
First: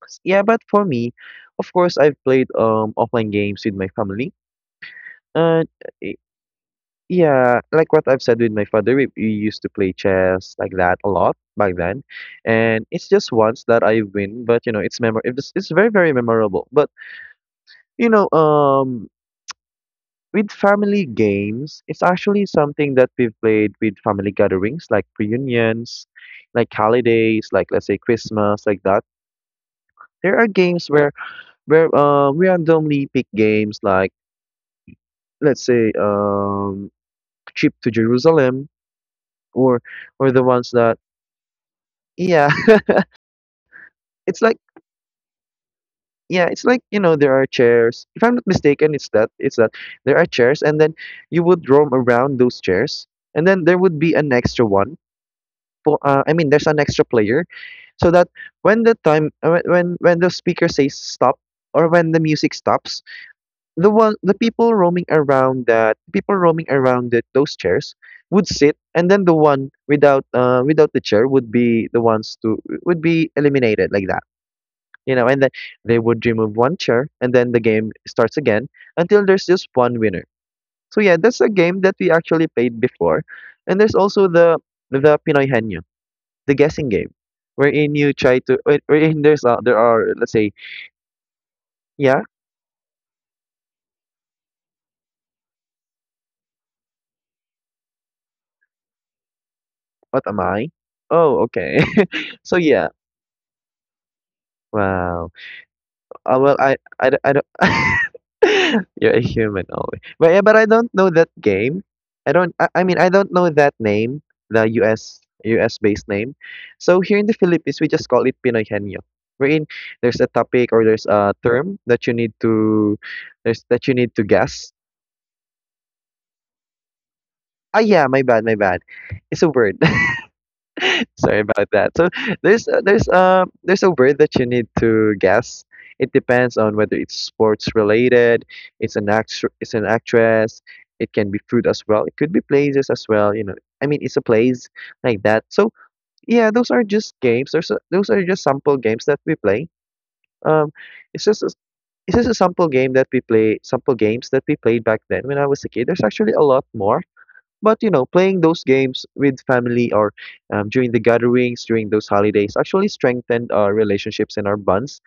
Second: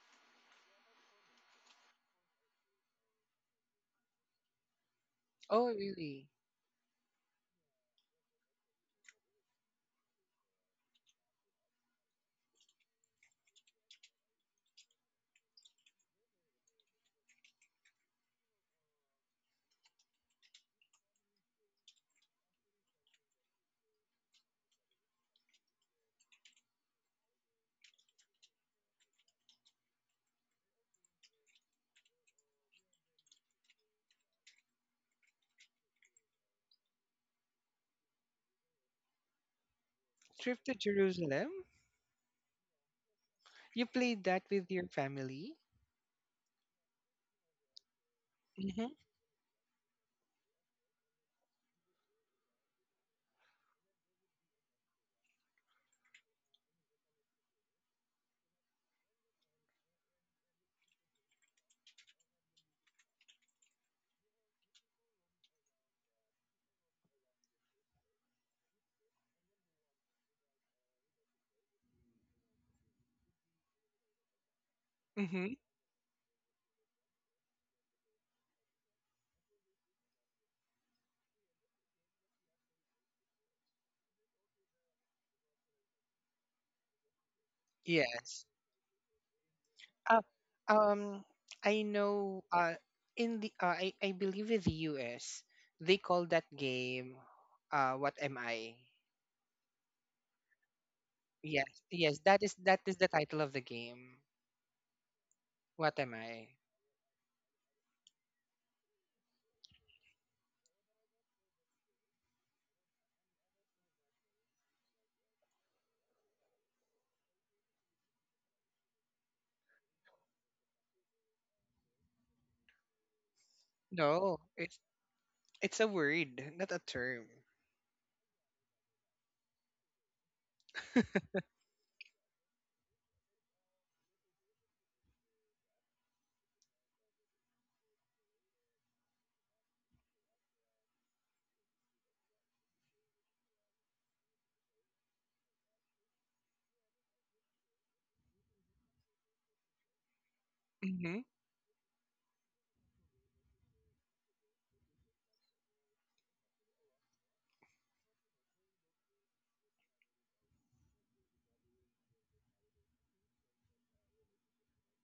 S1: S- Yeah, but for me, of course I've played um offline games with my family. Uh
S2: Oh really.
S1: yeah, like what I've said with my father, we, we used to play chess like that a lot back then, and it's just once that I win, but you know, it's memor it's it's very very memorable. But you know, um, with family games, it's actually something that we've played with family gatherings, like reunions, like holidays, like let's say Christmas, like that. There are games where where uh, we randomly pick games, like let's say um, Trip to Jerusalem, or or the
S2: Trip
S1: ones
S2: to
S1: that,
S2: Jerusalem.
S1: yeah.
S2: You played
S1: It's
S2: that
S1: like
S2: with your family?
S1: yeah, it's like, you know, there are chairs. If I'm not
S2: Mm-hmm.
S1: mistaken, it's that it's that there are chairs, and then you would roam around those chairs, and then there would be an extra one for uh, I mean there's an extra player, so that when the time uh, when when when the speaker says stop or when the music stops, the one the people roaming around, that people roaming around the, those chairs would sit, and then the one without uh, without the chair would be the ones to would be eliminated like that. you know, and then
S2: Mm-hmm.
S1: they would remove one chair, and then the game starts again until there's just one winner. So yeah, that's a game that we actually played before, and there's also the the Pinoy Henyo, the guessing game, wherein you try
S2: Yes.
S1: to where- wherein there's uh, there are,
S2: uh,
S1: let's say,
S2: um I
S1: yeah,
S2: know. Uh in the uh, I, I believe in the US they call that game, uh, what am I.
S1: what am I? Oh,
S2: Yes.
S1: okay.
S2: yes that
S1: So
S2: is that
S1: yeah,
S2: is the title of the game.
S1: wow.
S2: What am
S1: Uh,
S2: I.
S1: well, I, I, d- I don't. You're a human only, but yeah, but I don't know that game. I don't. I, I mean, I don't know that name, the U S. U S based name. So here in the Philippines, we just call it Pinoy Henyo. Wherein there's a topic or there's a term that you need to, there's that you need to
S2: No,
S1: guess.
S2: it's... it's a word, not a term.
S1: Ah, yeah, my bad, my bad. It's a word. Sorry about that. So there's a- there's uh there's a word that you need to guess. It depends on whether it's sports related, it's an act, it's an actress. It can be food as well. It could be places as well. You know, I mean, it's a place like that. So yeah, those are just games. Those are, those are just sample games that we play. Um,
S2: Mm-hmm.
S1: it's just a, it's just a, sample game that we play. Sample games that we played back then when I was a kid. There's actually a lot more. But you know, playing those games with family or um, during the gatherings, during those holidays, actually strengthened our relationships and our bonds.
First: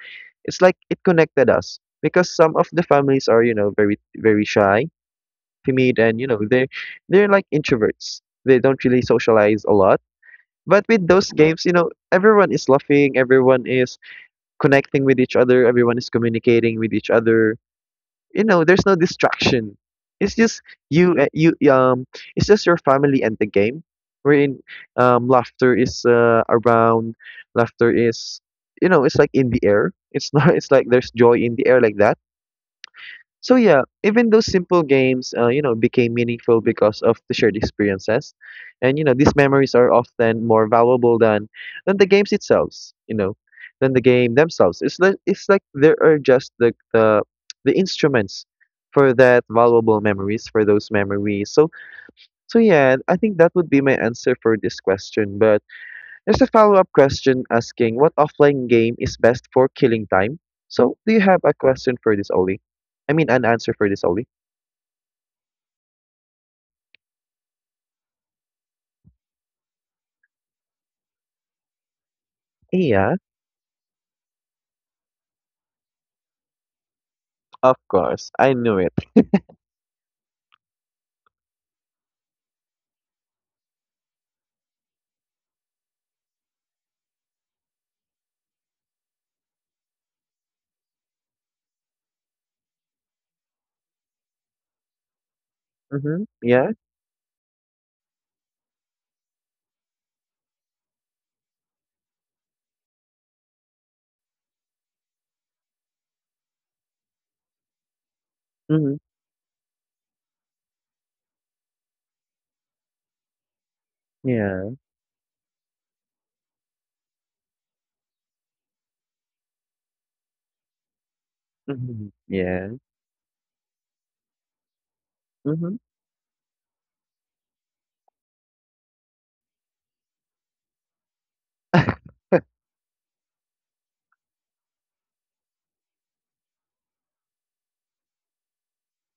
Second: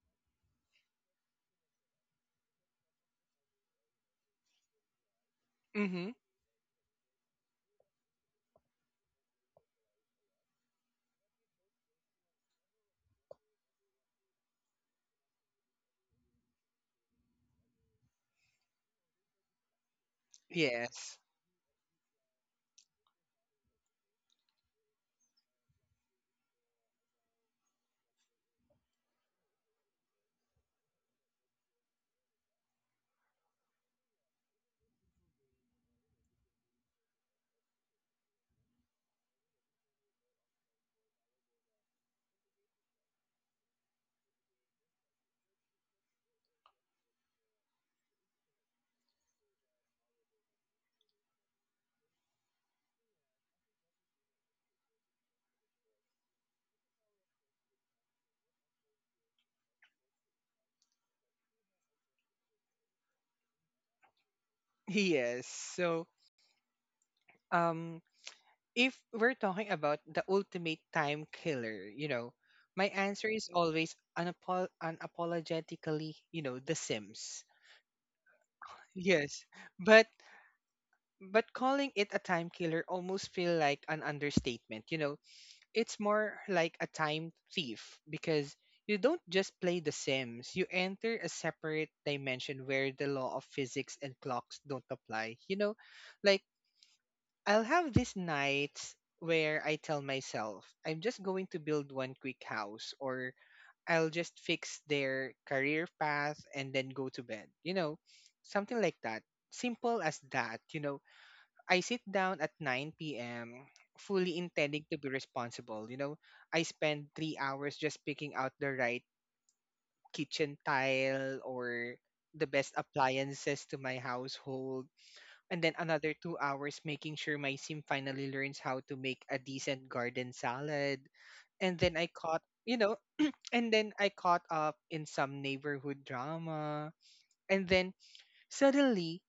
S1: It's like it connected us because some of the families are, you know, very very shy, timid, and you know they're they're like introverts. They don't really socialize a lot. But with those games, you know, everyone is laughing, everyone is connecting with each other, everyone is communicating with each other, you know there's no distraction, it's just you
S2: Yes.
S1: uh, you um it's just your family and the game, wherein um laughter is uh, around, laughter is you know it's like in the air. It's not, it's like there's joy in the air like that. So yeah, even those simple games, uh, you know, became meaningful because of the shared experiences, and you know these memories are often more valuable than than the games themselves. You know, than the game themselves. It's like it's like there are just the the the instruments for that valuable memories for those memories. So so yeah, I think that would be my answer for this question. But there's a follow-up question asking what offline game is best for killing time. So, do you have a question for this, Oli? I mean, an answer for this, Oli?
S2: Yes. So, um, if we're talking about the ultimate time killer, you know, my
S1: Yeah,
S2: answer is always unapo- unapologetically, you know, The Sims.
S1: of course. I knew it.
S2: Yes. But but calling it a time killer almost feel like an understatement, you know. It's more like a time thief, because you don't just play The Sims, you enter a separate dimension where the law of physics and clocks don't apply. You know,
S1: Mm-hmm.
S2: like
S1: Yeah.
S2: I'll have these nights where I tell myself I'm just going to build one quick house, or I'll just fix their career path and then go to bed. You know, something like
S1: Mm-hmm.
S2: that. Simple as that. You know, I sit down at nine p m fully
S1: Yeah.
S2: intending to be responsible. You know, I spend three hours just picking out the right kitchen tile or
S1: Mm-hmm.
S2: the best
S1: Yeah.
S2: appliances to my household, and then
S1: Mm-hmm.
S2: another two hours making sure my sim finally learns how to make a decent garden salad. And then I caught, you know, and then I caught up in some neighborhood drama. And then suddenly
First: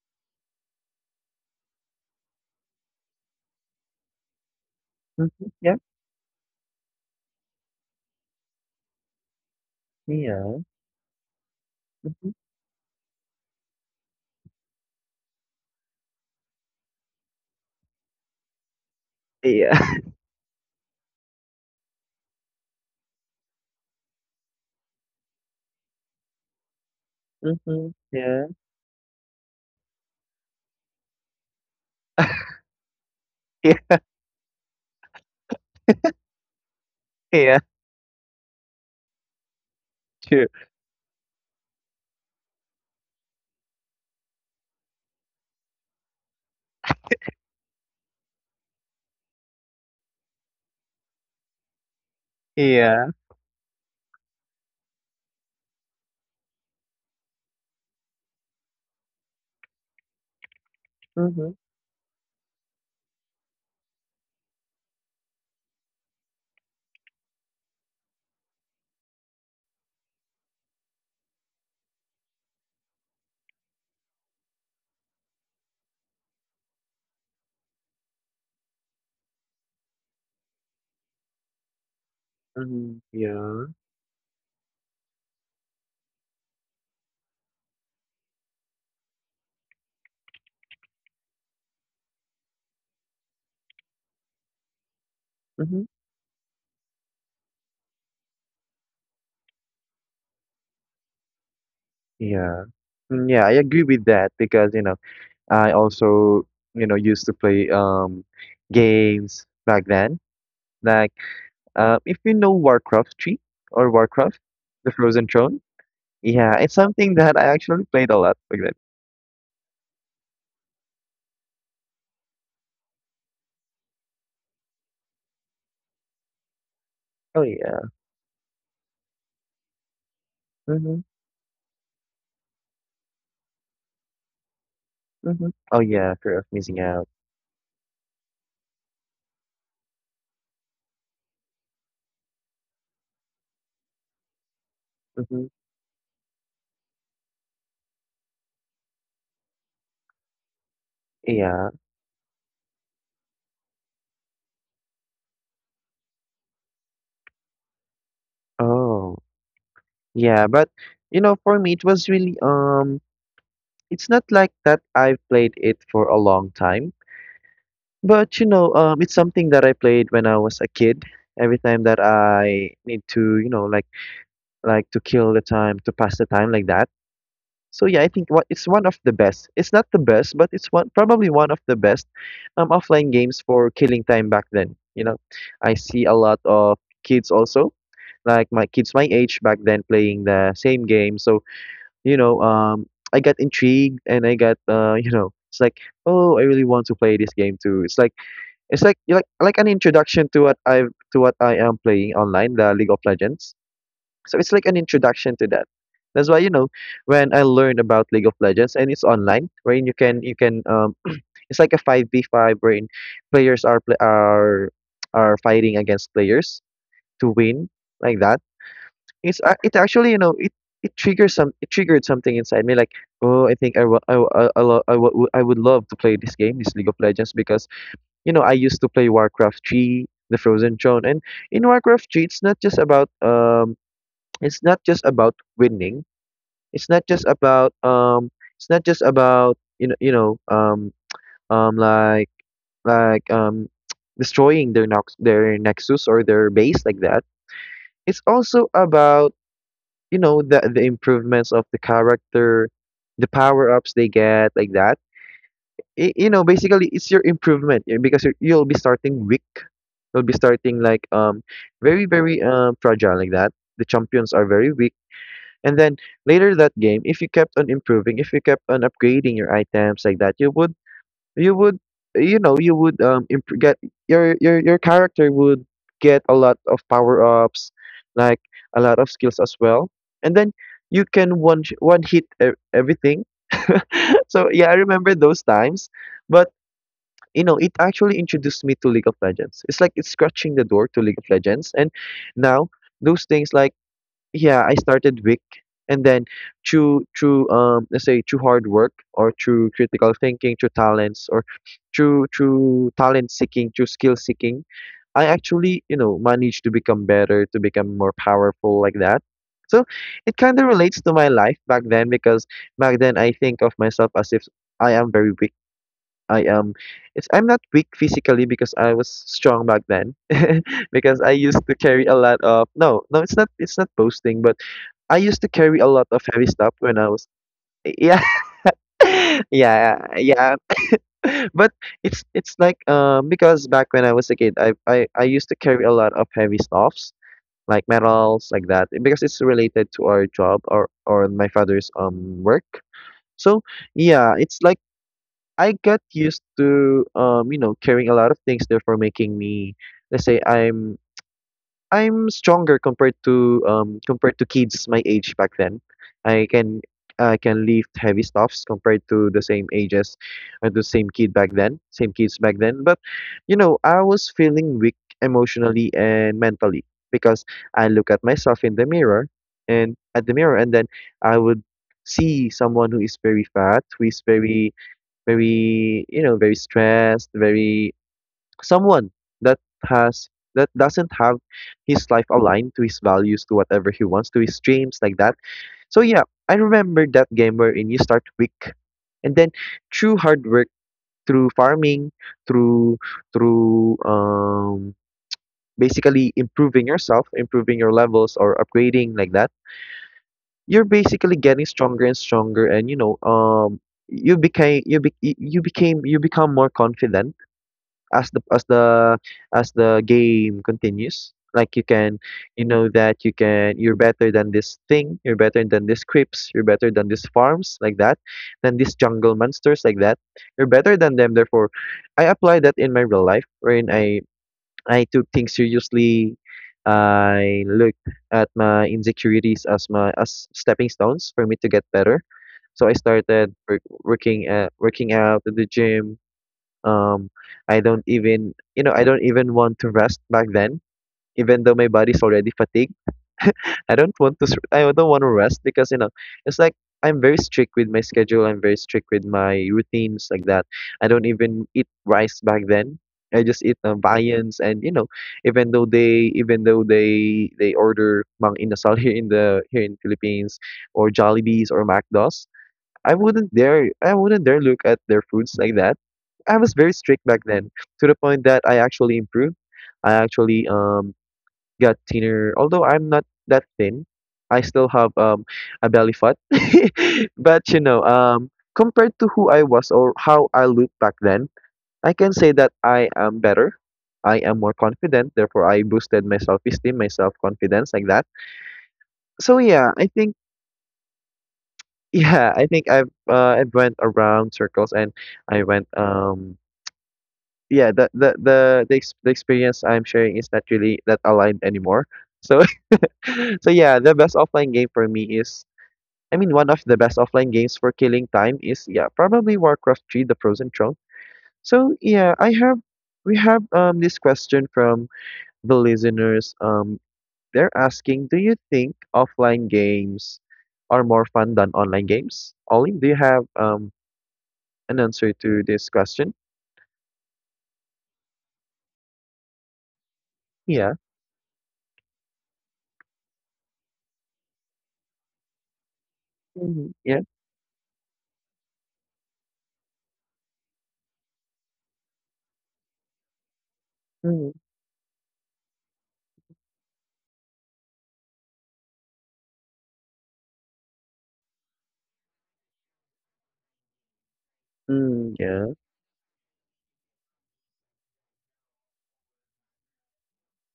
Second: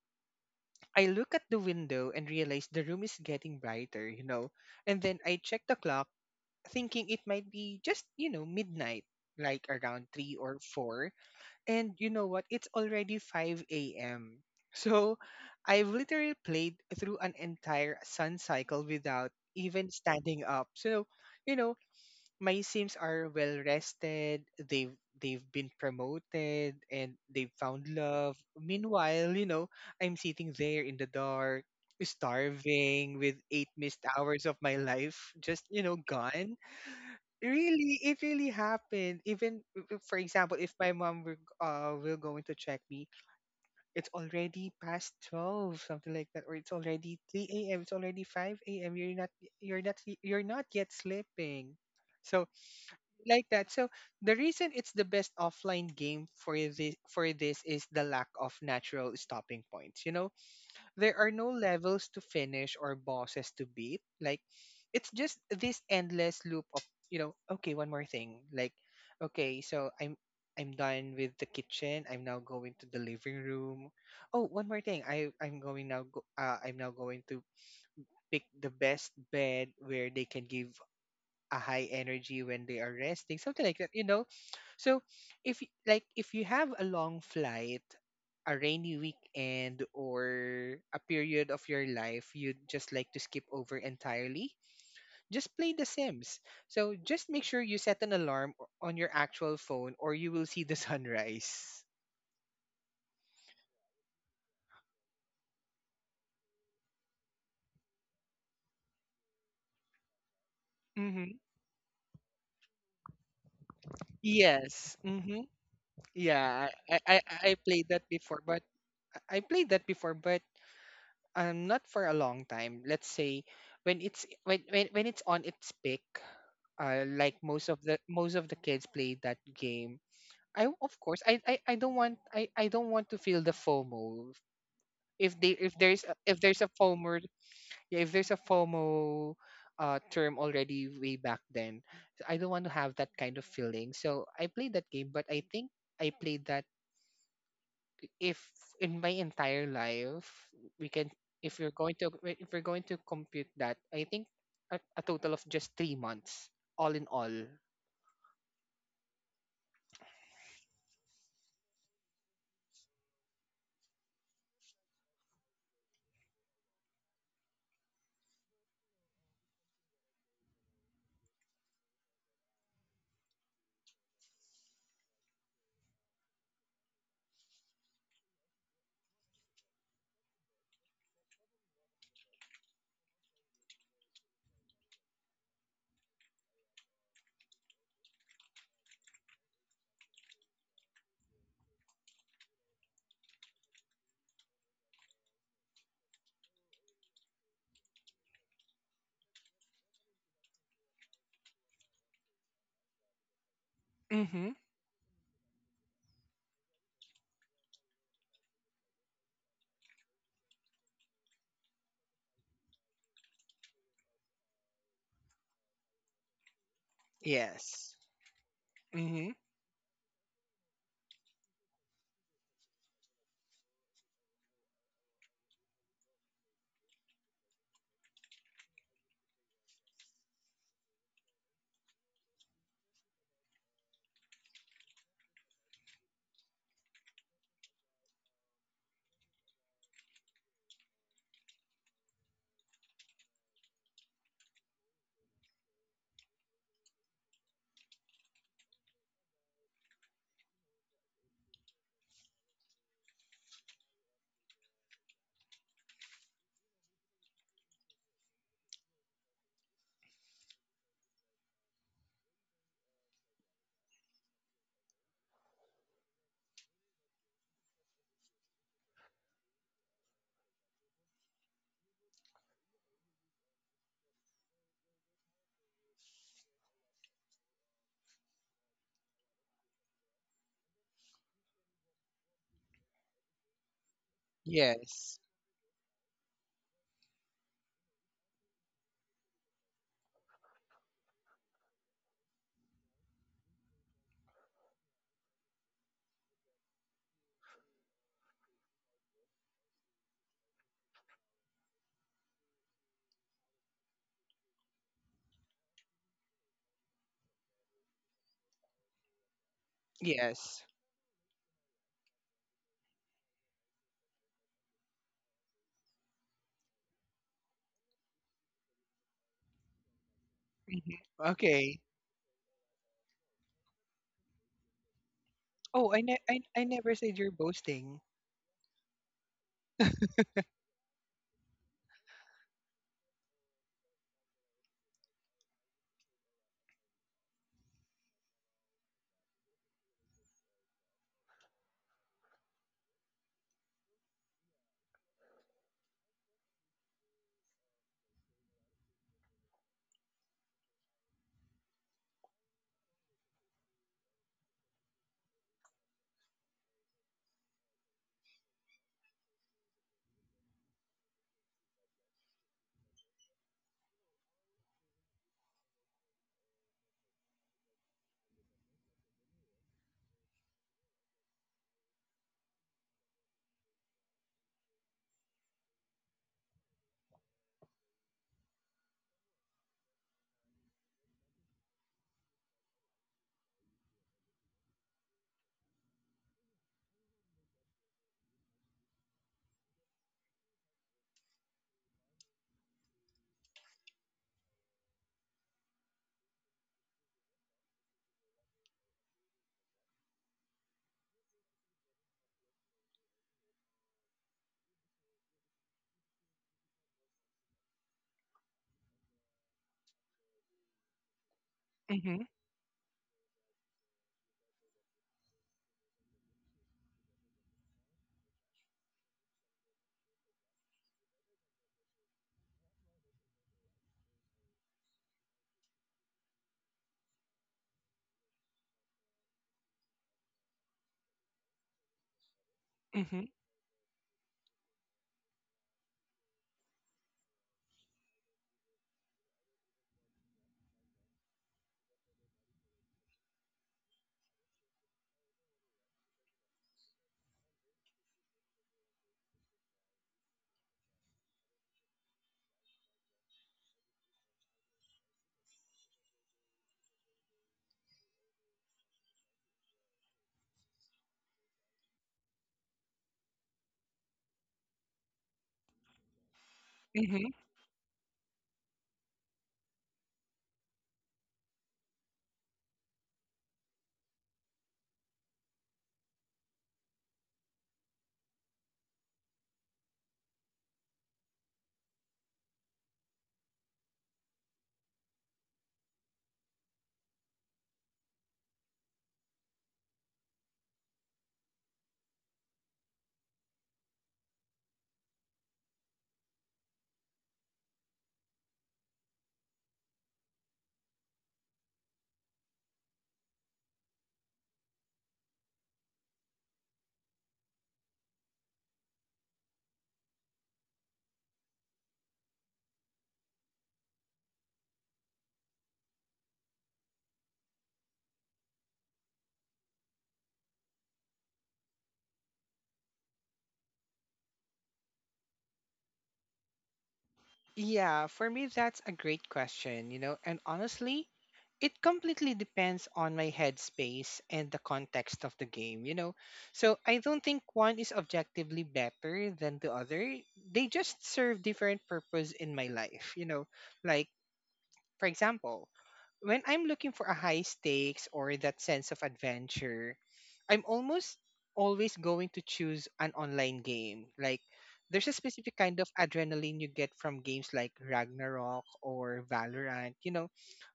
S2: I look at the window and realize the room is getting brighter, you know. And then I
S1: Mm-hmm.
S2: check the
S1: Yeah.
S2: clock thinking it might be just, you know, midnight, like around three or
S1: Yeah.
S2: four. And you know
S1: Mm-hmm.
S2: what? It's already five a m So I've literally played through an entire sun cycle without
S1: Yeah.
S2: even standing up. So, you know, my Sims are well rested, they've they've been promoted, and they've found
S1: Mm-hmm.
S2: love.
S1: Yeah.
S2: Meanwhile, you know, I'm sitting there in the dark, starving, with eight
S1: Yeah.
S2: missed hours of my life just, you know, gone.
S1: Yeah.
S2: Really, it really happened. Even w- w- for
S1: True.
S2: example, if my mom were, g- uh will going to check me, it's already past twelve, something like that, or it's already three a m., it's already 5 a.m., you're not... you're not y- you're not yet sleeping. So,
S1: Yeah.
S2: like that. So the reason it's the best offline game for this for this is the lack of natural stopping points, you know. There are
S1: Mm-hmm.
S2: no levels to finish or bosses to beat. Like, it's just this endless loop of, you know, okay, one more thing. Like, okay, so I'm... I'm done with the kitchen. I'm now going to the living room. Oh, one more thing. I I'm going now. Go, uh, I'm now going to pick the best bed where they can give a high energy when they are
S1: Mm-hmm.
S2: resting. Something
S1: Yeah.
S2: like that. You know, so if y- like if you have a long flight, a rainy weekend, or a period of your life you'd just like to skip over entirely, just play
S1: Mm-hmm.
S2: The Sims. So just make sure you set an alarm o- on your actual phone, or you will see the sunrise.
S1: Yeah. Mm, yeah. I agree with that because you know. I also, you know, used to play um games back then. Like
S2: Mm-hmm.
S1: uh, if you know Warcraft three or Warcraft, the
S2: Yes.
S1: Frozen
S2: Mm-hmm.
S1: Throne. Yeah,
S2: Yeah,
S1: it's
S2: I, I
S1: something
S2: I
S1: that I
S2: I
S1: actually
S2: played that
S1: played a lot
S2: before, but
S1: back then.
S2: I played that before, but um, not for a long time. Let's say when it's when when, when it's on its peak, uh, like
S1: Oh
S2: most of
S1: yeah.
S2: the most of the kids play that game. I, of
S1: Mhm.
S2: course, i i, I don't want... I, I don't want to feel the FOMO if
S1: Mhm.
S2: they if
S1: Oh
S2: there's
S1: yeah,
S2: a-
S1: fear
S2: if
S1: of
S2: there's a
S1: missing out.
S2: FOMO. Yeah, if there's a FOMO, uh, term already way back then, I don't want to have that kind of feeling. So I played that game, but I
S1: Mhm.
S2: think I played that, if in my entire life we can... if
S1: Yeah.
S2: you're going to if we're going to compute that, I think a, a total of just three months all in all.
S1: Oh. Yeah, but you know, for me it was really um it's not like that I've played it for a long time. But you know, um, it's something that I played when I was a kid. Every time that I need to, you know, like like to kill the time, to pass the time like that. So yeah, I think what it's one of the best. It's not the best, but it's one probably one of the best um, offline games for killing time back then. You know, I see a lot of kids also, like my kids my age back then playing the same game. So you know, um, I got intrigued and I got uh, you know, it's like, oh, I really want to play this game too. It's like it's like like like an introduction to what I've to what I am playing online, the League of Legends. So it's
S2: Mhm.
S1: like an introduction to that. That's why you know when I learned about League of Legends and it's online, wherein you can you can um it's like a five v five wherein players are pla are are fighting against players to win
S2: Yes.
S1: like that.
S2: Mm-hmm.
S1: It's uh, it actually you know it it triggers some it triggered something inside me like oh I think I wa- I wa- I, I, lo- I, wa- I would love to play this game, this League of Legends, because you know, I used to play Warcraft three, the Frozen Throne, and in Warcraft three, it's not just about um, it's not just about winning. It's not just about um, it's not just about you know you know um um like like um destroying their nox their nexus or their base like that. It's also about you know the the improvements of the character, the power ups they get like that. I you know, basically, it's your improvement eh, because you're, you'll be starting weak, will be starting like um very very um fragile like that. The champions are very weak, and then later that game, if you kept on improving, if you kept on upgrading your items like that, you would you would you know you would um imp- get your your your character would get a lot of power ups, like a lot of skills as well, and then you can one sh- one hit e- everything. So yeah, I remember
S2: Yes.
S1: those times, but you know, it actually introduced me to League of Legends. It's like it's scratching the door to League of Legends. And now those things like yeah, I started Wick, and then through through um let's say through hard work or through critical thinking, through talents or through through talent seeking, through skill seeking, I actually, you know, managed to become better, to become more powerful like that. So it kind
S2: Yes.
S1: of relates to my life back then because back then I think of myself as if I am very weak I am it's I'm not weak physically because I was strong back then. Because
S2: Mm-hmm.
S1: I used to
S2: Okay.
S1: carry a lot of, no no, it's not, it's not boasting, but I used to carry a
S2: Oh, I,
S1: lot
S2: ne-
S1: of
S2: I
S1: heavy
S2: I
S1: stuff
S2: never
S1: when I
S2: said
S1: was,
S2: you're boasting.
S1: yeah. Yeah yeah. But it's it's like um because back when I was a kid, I I I used to carry a lot of heavy stuffs like metals like that because it's related to our job or or my father's um work. So yeah, it's like I got used to um, you know, carrying a lot of things, therefore making me, let's say I'm I'm stronger compared to um compared to kids my age back then. I can I can lift heavy stuffs compared to the same ages or the same kid back then, same kids back then. But you know, I was feeling weak emotionally and mentally because I look at myself in the mirror, and at the mirror and then I would see someone who is very fat, who is very very you know very stressed, very someone that has that doesn't have his life aligned to his values, to whatever he wants, to his dreams like that. So yeah, I remember that game wherein you start weak, and then through hard work, through farming, through through um basically improving yourself, improving your levels or upgrading like that, you're basically getting stronger and stronger, and you know um you became you be, you became you become more confident as the as the as the game continues, like you can,
S2: Mm-hmm.
S1: you know that you can, you're better than this thing, you're better than these creeps, you're better than these farms like that, than these jungle monsters like that. You're better than them, therefore I apply that in my real life wherein i i took things seriously. I looked at my insecurities as my as stepping stones for me to get better. So I
S2: Mm-hmm.
S1: started work, working at working out at the gym. um, I don't even, you know, I don't even want to rest back then, even though my body's already fatigued. I don't want to, s- I don't want to rest because, you know, it's like I'm very strict with my schedule. I'm very strict with my routines like that. I don't even eat rice back then. I just eat um, viands, and you know, even though they, even though they, they order mang inasal here in the here in Philippines, or Jollibees or McDos, I wouldn't dare I wouldn't dare look at their foods like that. I was very strict
S2: Mm-hmm.
S1: back then, to the point that I actually improved. I actually um got thinner. Although I'm not that thin, I still have um a belly fat. But you know, um compared to who I was or how I looked back then, I can say that I am better. I am more confident, therefore I boosted my self-esteem, my self-confidence like that. So yeah, I think Yeah, I think I've uh, I went around circles, and I went um yeah, the the the the, ex- the experience I'm sharing is not really that aligned anymore. So so yeah, the best offline game for me is I mean one of the best offline games for killing time is yeah probably Warcraft three The Frozen Throne. So yeah, I have we have um this question from the listeners. Um they're asking, do you think offline games are more fun than online games? Ollie, do you have um an answer to this question?
S2: Yeah, for me that's a great question, you know, and
S1: Yeah.
S2: honestly, it completely depends on my headspace and the context of the game, you know. So
S1: Mhm.
S2: I
S1: Yeah.
S2: don't think one is objectively better than the other. They just serve different purpose in my life, you know. Like,
S1: Mhm.
S2: for example, when I'm looking for a high stakes or that sense of adventure, I'm almost always going to choose an online game. Like there's a
S1: Mm,
S2: specific
S1: yeah.
S2: kind of adrenaline you get from games like Ragnarok or Valorant, you know.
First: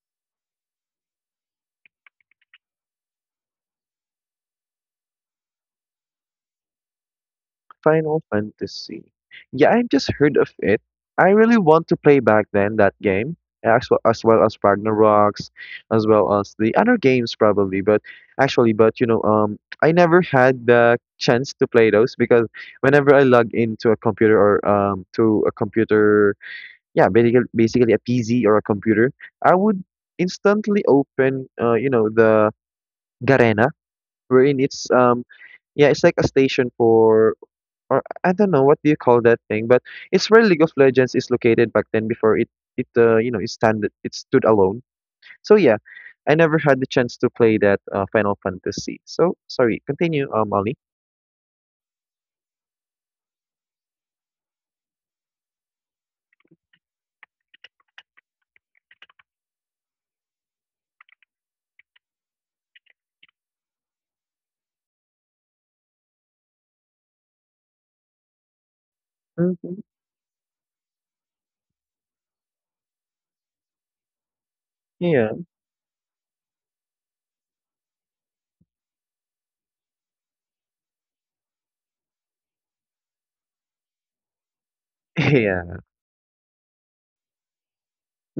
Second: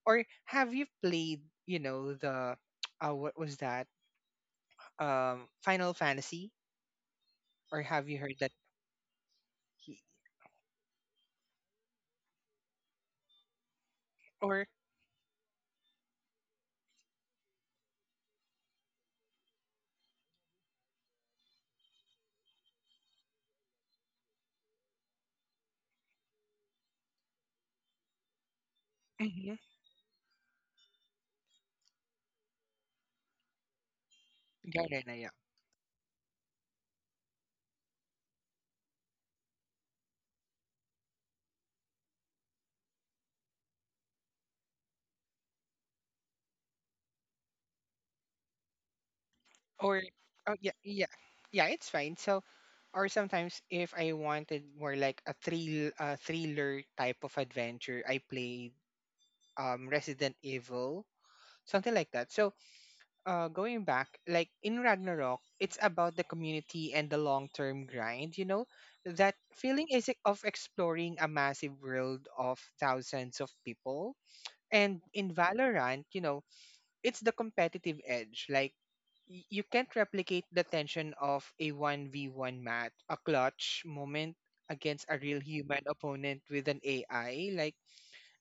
S2: Or have you played, you know, the uh, what was that? Um Final Fantasy or have you
S1: Final
S2: heard that
S1: Fantasy. Yeah, I
S2: he-
S1: just heard of it. I really want to play back then that game, as well as, well as
S2: or
S1: Ragnarok's, as well as the other games probably. But actually, but you know, um, I never had the chance to play those because whenever I log into a computer or um to a computer, yeah, basically basically a P C or a computer,
S2: mm-hmm.
S1: I would instantly open uh you know the Garena, wherein it's um yeah, it's like a station for, or I don't know what do you call that thing, but it's where League of Legends is located back then before it, it uh, you know it stand it stood alone. So yeah, I never had the chance to play that uh, Final Fantasy. So sorry,
S2: Or
S1: continue, um,
S2: oh yeah,
S1: Molly.
S2: yeah. Yeah, it's fine. So or sometimes if I wanted more like a thrill uh, thriller type of adventure, I played um Resident Evil, something like that. So uh going back, like in Ragnarok, it's about the community and the long term grind, you know? That
S1: Mm-hmm.
S2: feeling is of exploring a massive world of thousands of people. And in
S1: Yeah,
S2: Valorant, you know, it's the competitive edge. Like y- you can't replicate the tension of a one v one match, a clutch moment against a real
S1: yeah,
S2: human opponent with an A I. Like,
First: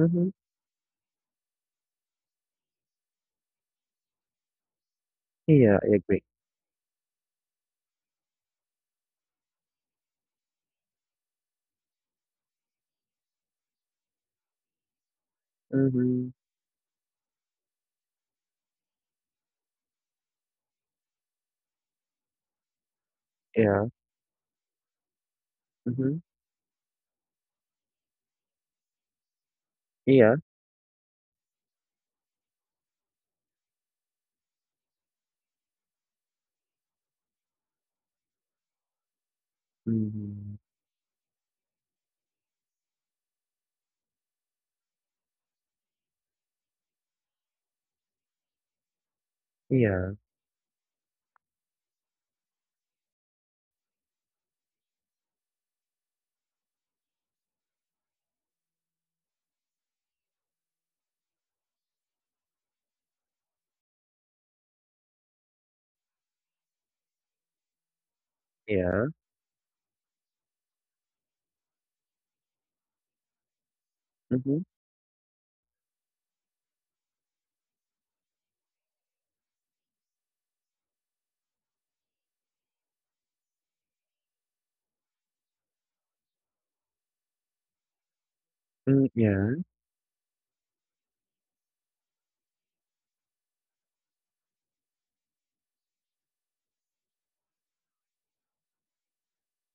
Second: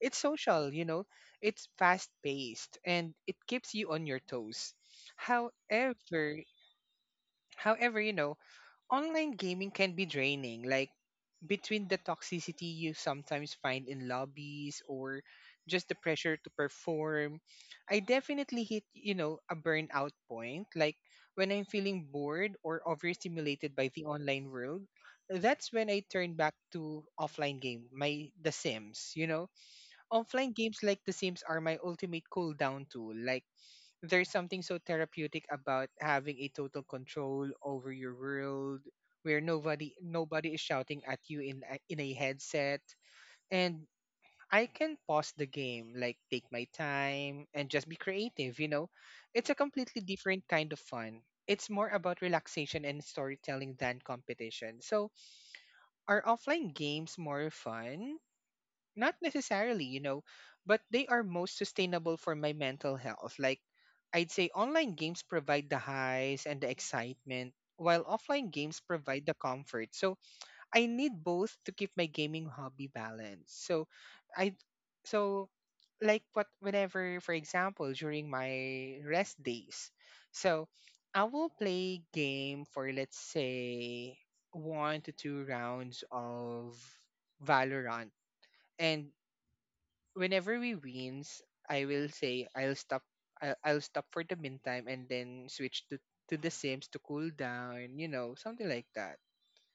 S2: it's social, you know, it's fast paced and it keeps you on your toes.
S1: Yeah. I agree.
S2: However, however, you know, online gaming can be draining. Like, between the toxicity you sometimes find in lobbies or just the
S1: Mm-hmm.
S2: pressure to perform, I definitely hit, you know, a burnout point. Like when I'm feeling bored or overstimulated
S1: Yeah,
S2: by the online world, that's when I
S1: mm-hmm.
S2: turn back to offline game, my The Sims, you know.
S1: Yeah,
S2: Offline games like The Sims are my ultimate cool down tool. Like there's something so therapeutic about having a total control over your world where nobody nobody
S1: mm-hmm.
S2: is shouting at you in a, in a headset and I can pause the game, like take my time and just be creative, you know, it's a completely
S1: Yeah,
S2: different kind of fun. It's more about relaxation and storytelling than competition. So are offline games more fun? Not necessarily, you know, but they are most sustainable for my mental health. Like, I'd say online games provide the highs and the excitement, while offline games
S1: yeah,
S2: provide the comfort. So, I need both to keep my gaming hobby balanced. So, I,
S1: mm-hmm.
S2: so, like, what, whenever, for example, during my rest days, so I will play game for, let's say, one to two rounds of Valorant
S1: Mm,
S2: and
S1: yeah,
S2: whenever we wins, I will say I'll stop. I'll, I'll stop for the meantime and then switch to to the Sims to cool down. You know, something like that.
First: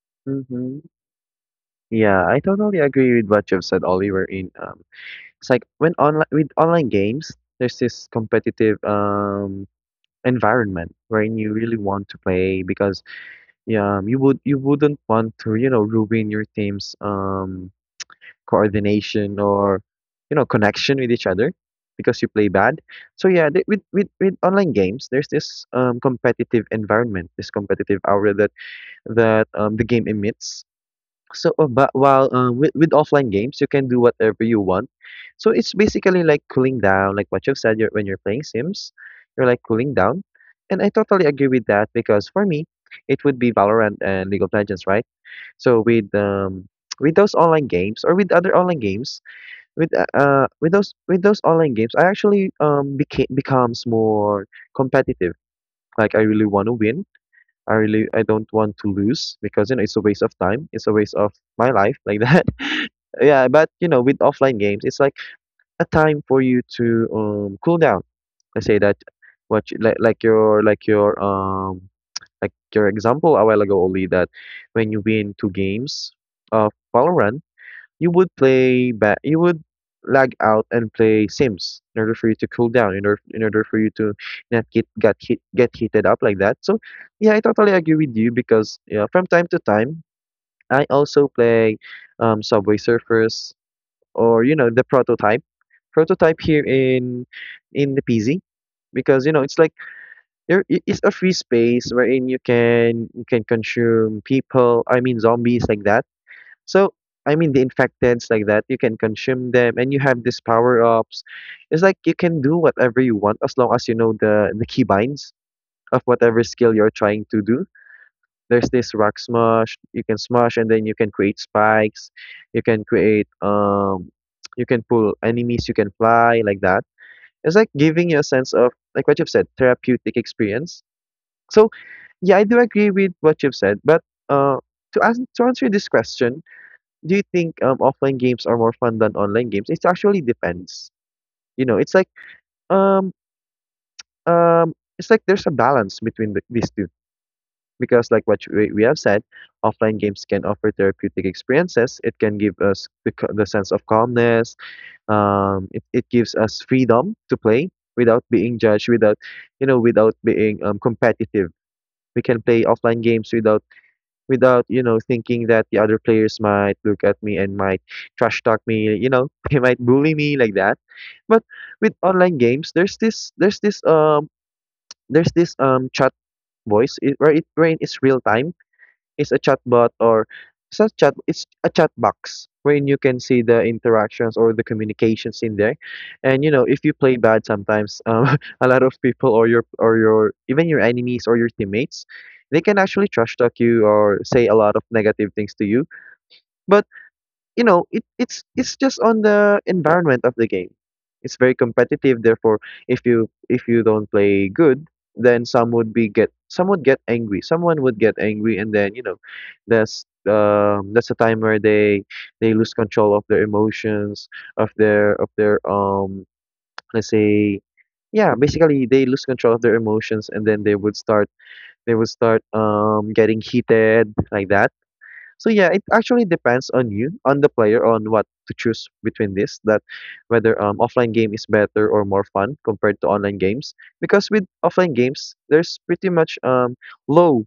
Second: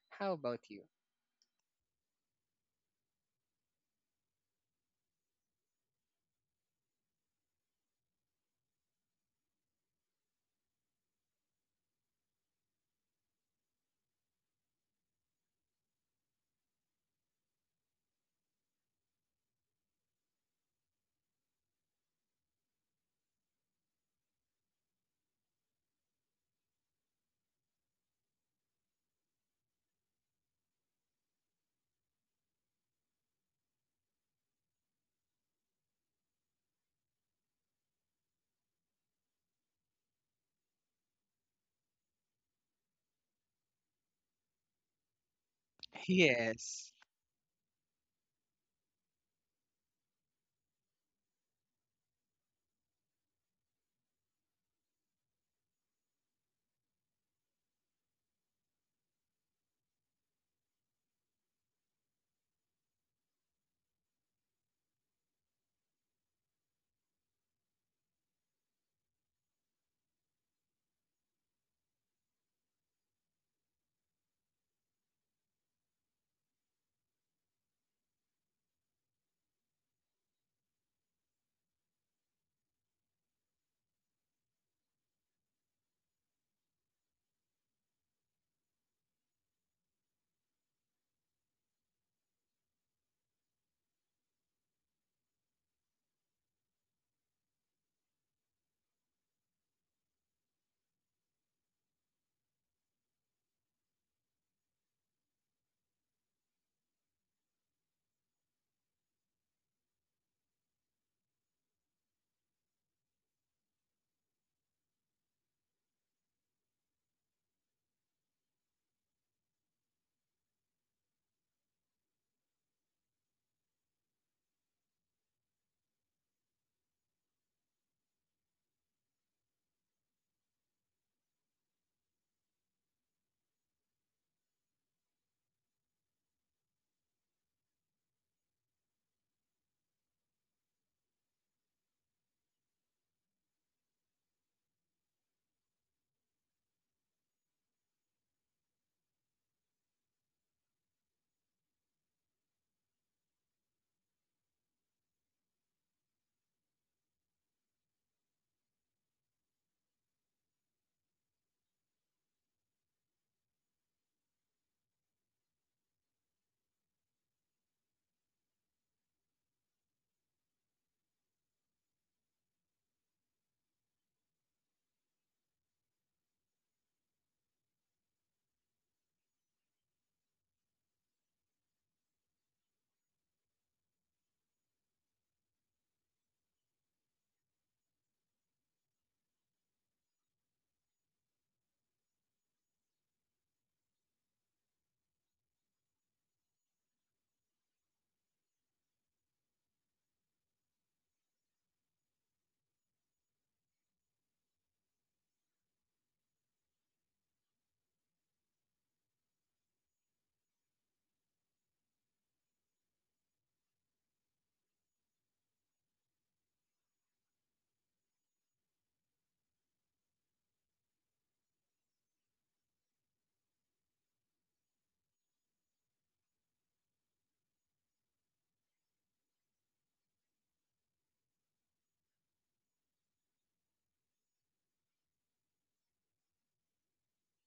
S2: How about
S1: mm-hmm.
S2: you?
S1: Yeah, I totally agree with what you've said, Oliver. In um, It's like when online with online games, there's this competitive um environment wherein you really want to play because yeah, um, you would you wouldn't want to, you know, ruin your team's um coordination or you know, connection with each other because you play bad. So yeah, th- with with with online games, there's this um competitive environment, this competitive aura that that um the game emits. So, uh, but while uh, with with offline games, you can do whatever you want. So it's basically like cooling down, like what you've said. You're, when you're playing Sims, you're like cooling down, and I totally agree with that because for me, it would be Valorant and League of Legends, right? So with um
S2: Yes.
S1: with those online games or with other online games, with uh uh, with those with those online games, I actually um became becomes more competitive. Like I really want to win I really I don't want to lose because you know it's a waste of time. It's a waste of my life like that. Yeah, but you know with offline games, it's like a time for you to um cool down. I say that what you, like like your like your um like your example a while ago. Only that when you win two games of Valorant you would play ba- you would lag out and play Sims in order for you to cool down, in order in order for you to not get get hit, get heated up like that. So yeah, I totally agree with you because yeah, from time to time I also play um, Subway Surfers, or you know the prototype prototype here in in the P Z. Because you know it's like there i- it's a free space wherein you can you can consume people, I mean zombies, like that. So, I mean, the infectants like that, you can consume them and you have these power ups. It's like you can do whatever you want as long as you know the, the keybinds of whatever skill you're trying to do. There's this rock smash, you can smash and then you can create spikes, you can create, um, you can pull enemies, you can fly like that. It's like giving you a sense of, like what you've said, therapeutic experience. So, yeah, I do agree with what you've said, but uh, to, ask, to answer this question, do you think um offline games are more fun than online games? It actually depends. You know, it's like um um it's like there's a balance between the, these two, because like what we, we have said, offline games can offer therapeutic experiences. It can give us the, c- the sense of calmness. Um, it, it gives us freedom to play without being judged, without you know, without being um competitive. We can play offline games without without, you know, thinking that the other players might look at me and might trash talk me, you know, they might bully me like that. But with online games, there's this there's this um there's this um chat, voice it, where it where it's real time, is a chatbot. Or it's not chat, it's a chat box wherein you can see the interactions or the communications in there. And you know if you play bad sometimes um, a lot of people, or your or your even your enemies or your teammates, they can actually trash talk you or say a lot of negative things to you. But you know it, it's it's just on the environment of the game. It's very competitive, therefore if you if you don't play good, then some would be get some would get angry, someone would get angry and then you know that's um that's a time where they they lose control of their emotions, of their of their um let's say, yeah, basically they lose control of their emotions, and then they would start they would start um getting heated like that. So yeah, it actually depends on you, on the player, on what to choose between this, that, whether um offline game is better or more fun compared to online games. Because with offline games, there's pretty much um low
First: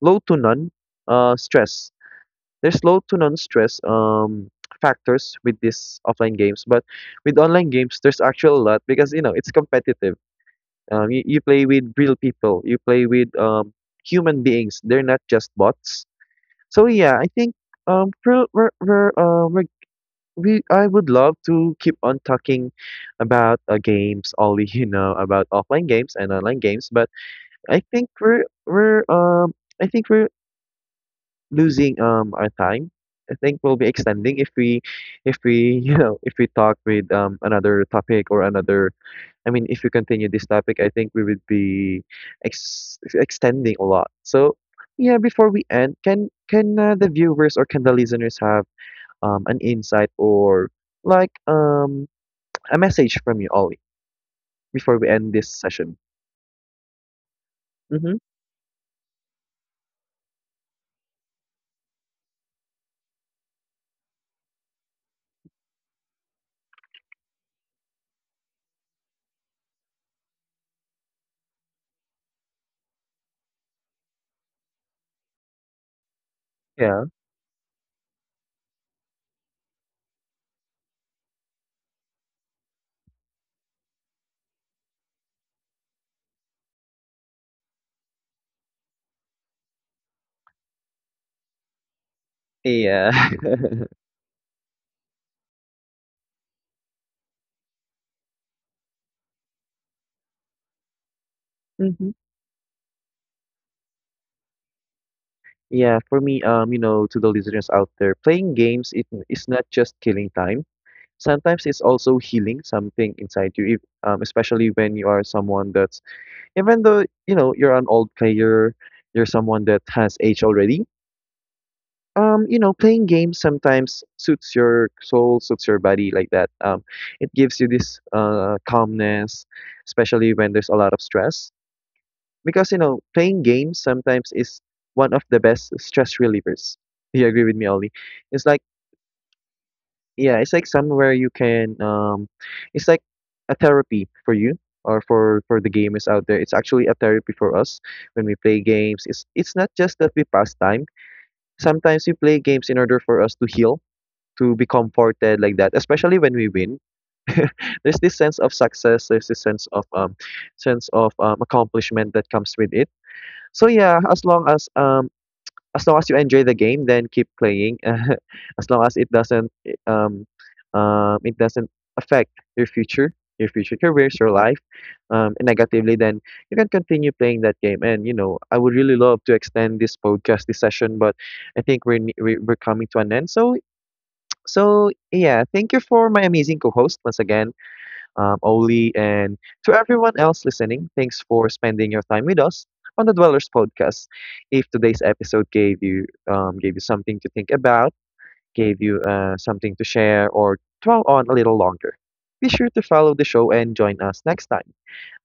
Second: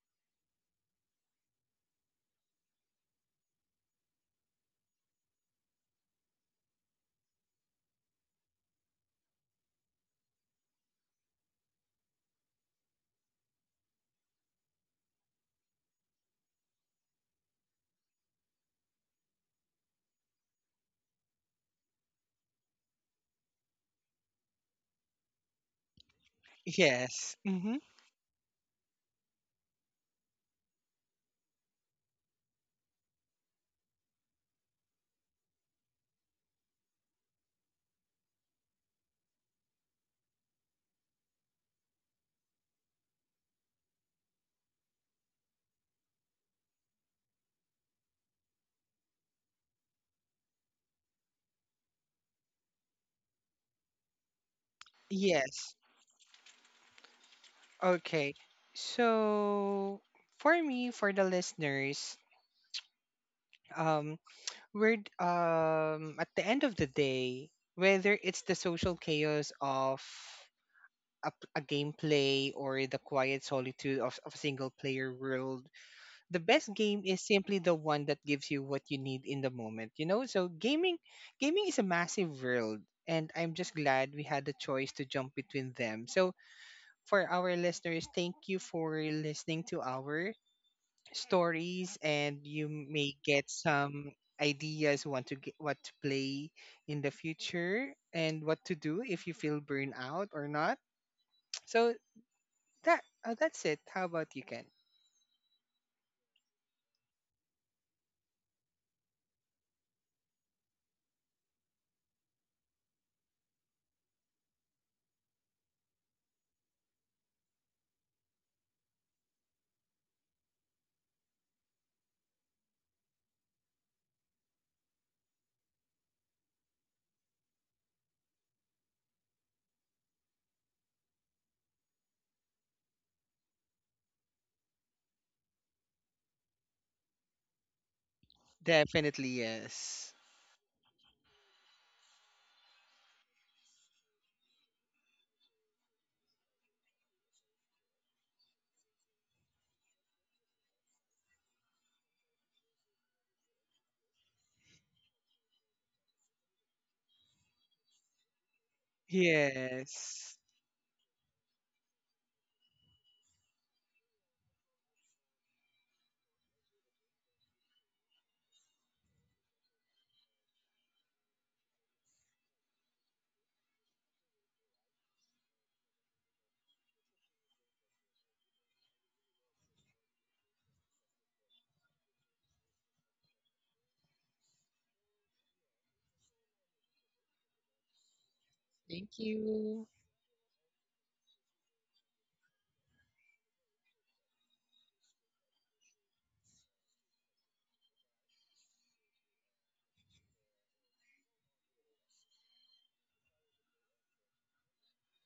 S1: low to none uh stress. There's low to none stress um factors with these offline games. But with online games, there's actually a lot because you know it's competitive. Um, you, you play with real people. You play with um human beings. They're not just bots. So yeah, I think um pro- we're, we're, uh, we're, we I would love to keep on talking about uh, games, all we you know about offline games and online games, but
S2: Yes. Mm-hmm.
S1: I think we're we're um I think we're losing um our time. I think we'll be extending if we if we you know if we talk with um another topic or another, I mean, if we continue this topic, I think we would be ex- extending a lot. So, yeah, before we end, can can uh, the viewers or can the listeners have um, an insight, or like um a message from you, Ollie, before we end this
S2: Yes.
S1: session? Mm-hmm.
S2: Okay. So for me, for the listeners, um, we're um at the end of the day, whether it's the social chaos of a, p- a gameplay or the quiet solitude of, of a single player world, the best game
S1: Yeah.
S2: is simply the one that gives you what you need in the moment, you know. So gaming gaming is a massive world, and I'm just glad we had the choice to jump between them. So for our listeners, thank you for listening to our stories, and you
S1: Yeah.
S2: may get some ideas, want to get what to play in the future and what to do if you feel burned out or not. So
S1: Hmm.
S2: that uh, that's it. How about you, Ken?
S1: Yeah, for me, um, you know, to the listeners out there, playing games, it is not just killing time. Sometimes it's also healing something inside you, if, um, especially when you are someone that's, even though you know you're an old player, you're someone that has age already. Um, you know, playing games sometimes suits your soul, suits your body like that. Um, it gives you this uh, calmness, especially when there's a lot of stress. Because you know, playing games sometimes is one of the best stress relievers. Do you agree with me, Ollie? It's like,
S2: Definitely yes.
S1: yeah, it's like somewhere you can um it's like a therapy for you, or for for the gamers out there. It's actually a therapy for us when we play games. It's it's not just that we pass time. Sometimes we play games in order for us to heal, to be comforted like that, especially when we win. There's this sense of success, there's this sense of um
S2: Yes.
S1: sense of um accomplishment that comes with it. So yeah, as long as um as long as you enjoy the game, then keep playing. As long as it doesn't I- um, um, it doesn't affect your future, your future careers, your life, um, negatively, then you can continue playing that game. And you know, I would really love to extend this podcast, this session, but I think we're ne- we- we're coming to an end. So so yeah, thank you for my amazing co-host once again, um, Oli,
S2: Thank
S1: and to
S2: you.
S1: everyone else listening, thanks for spending your time with us on the Dwellers podcast. If today's episode gave you um, gave you something to think about, gave you uh, something to share, or dwell on a little longer, be sure to follow the show and join us next time.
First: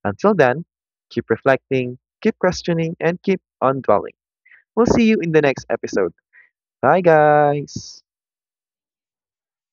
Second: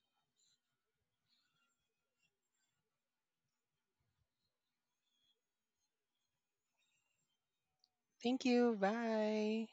S1: Until then, keep reflecting, keep questioning, and keep on dwelling. We'll see you in the next episode. Bye, guys.
S2: Thank you. Bye.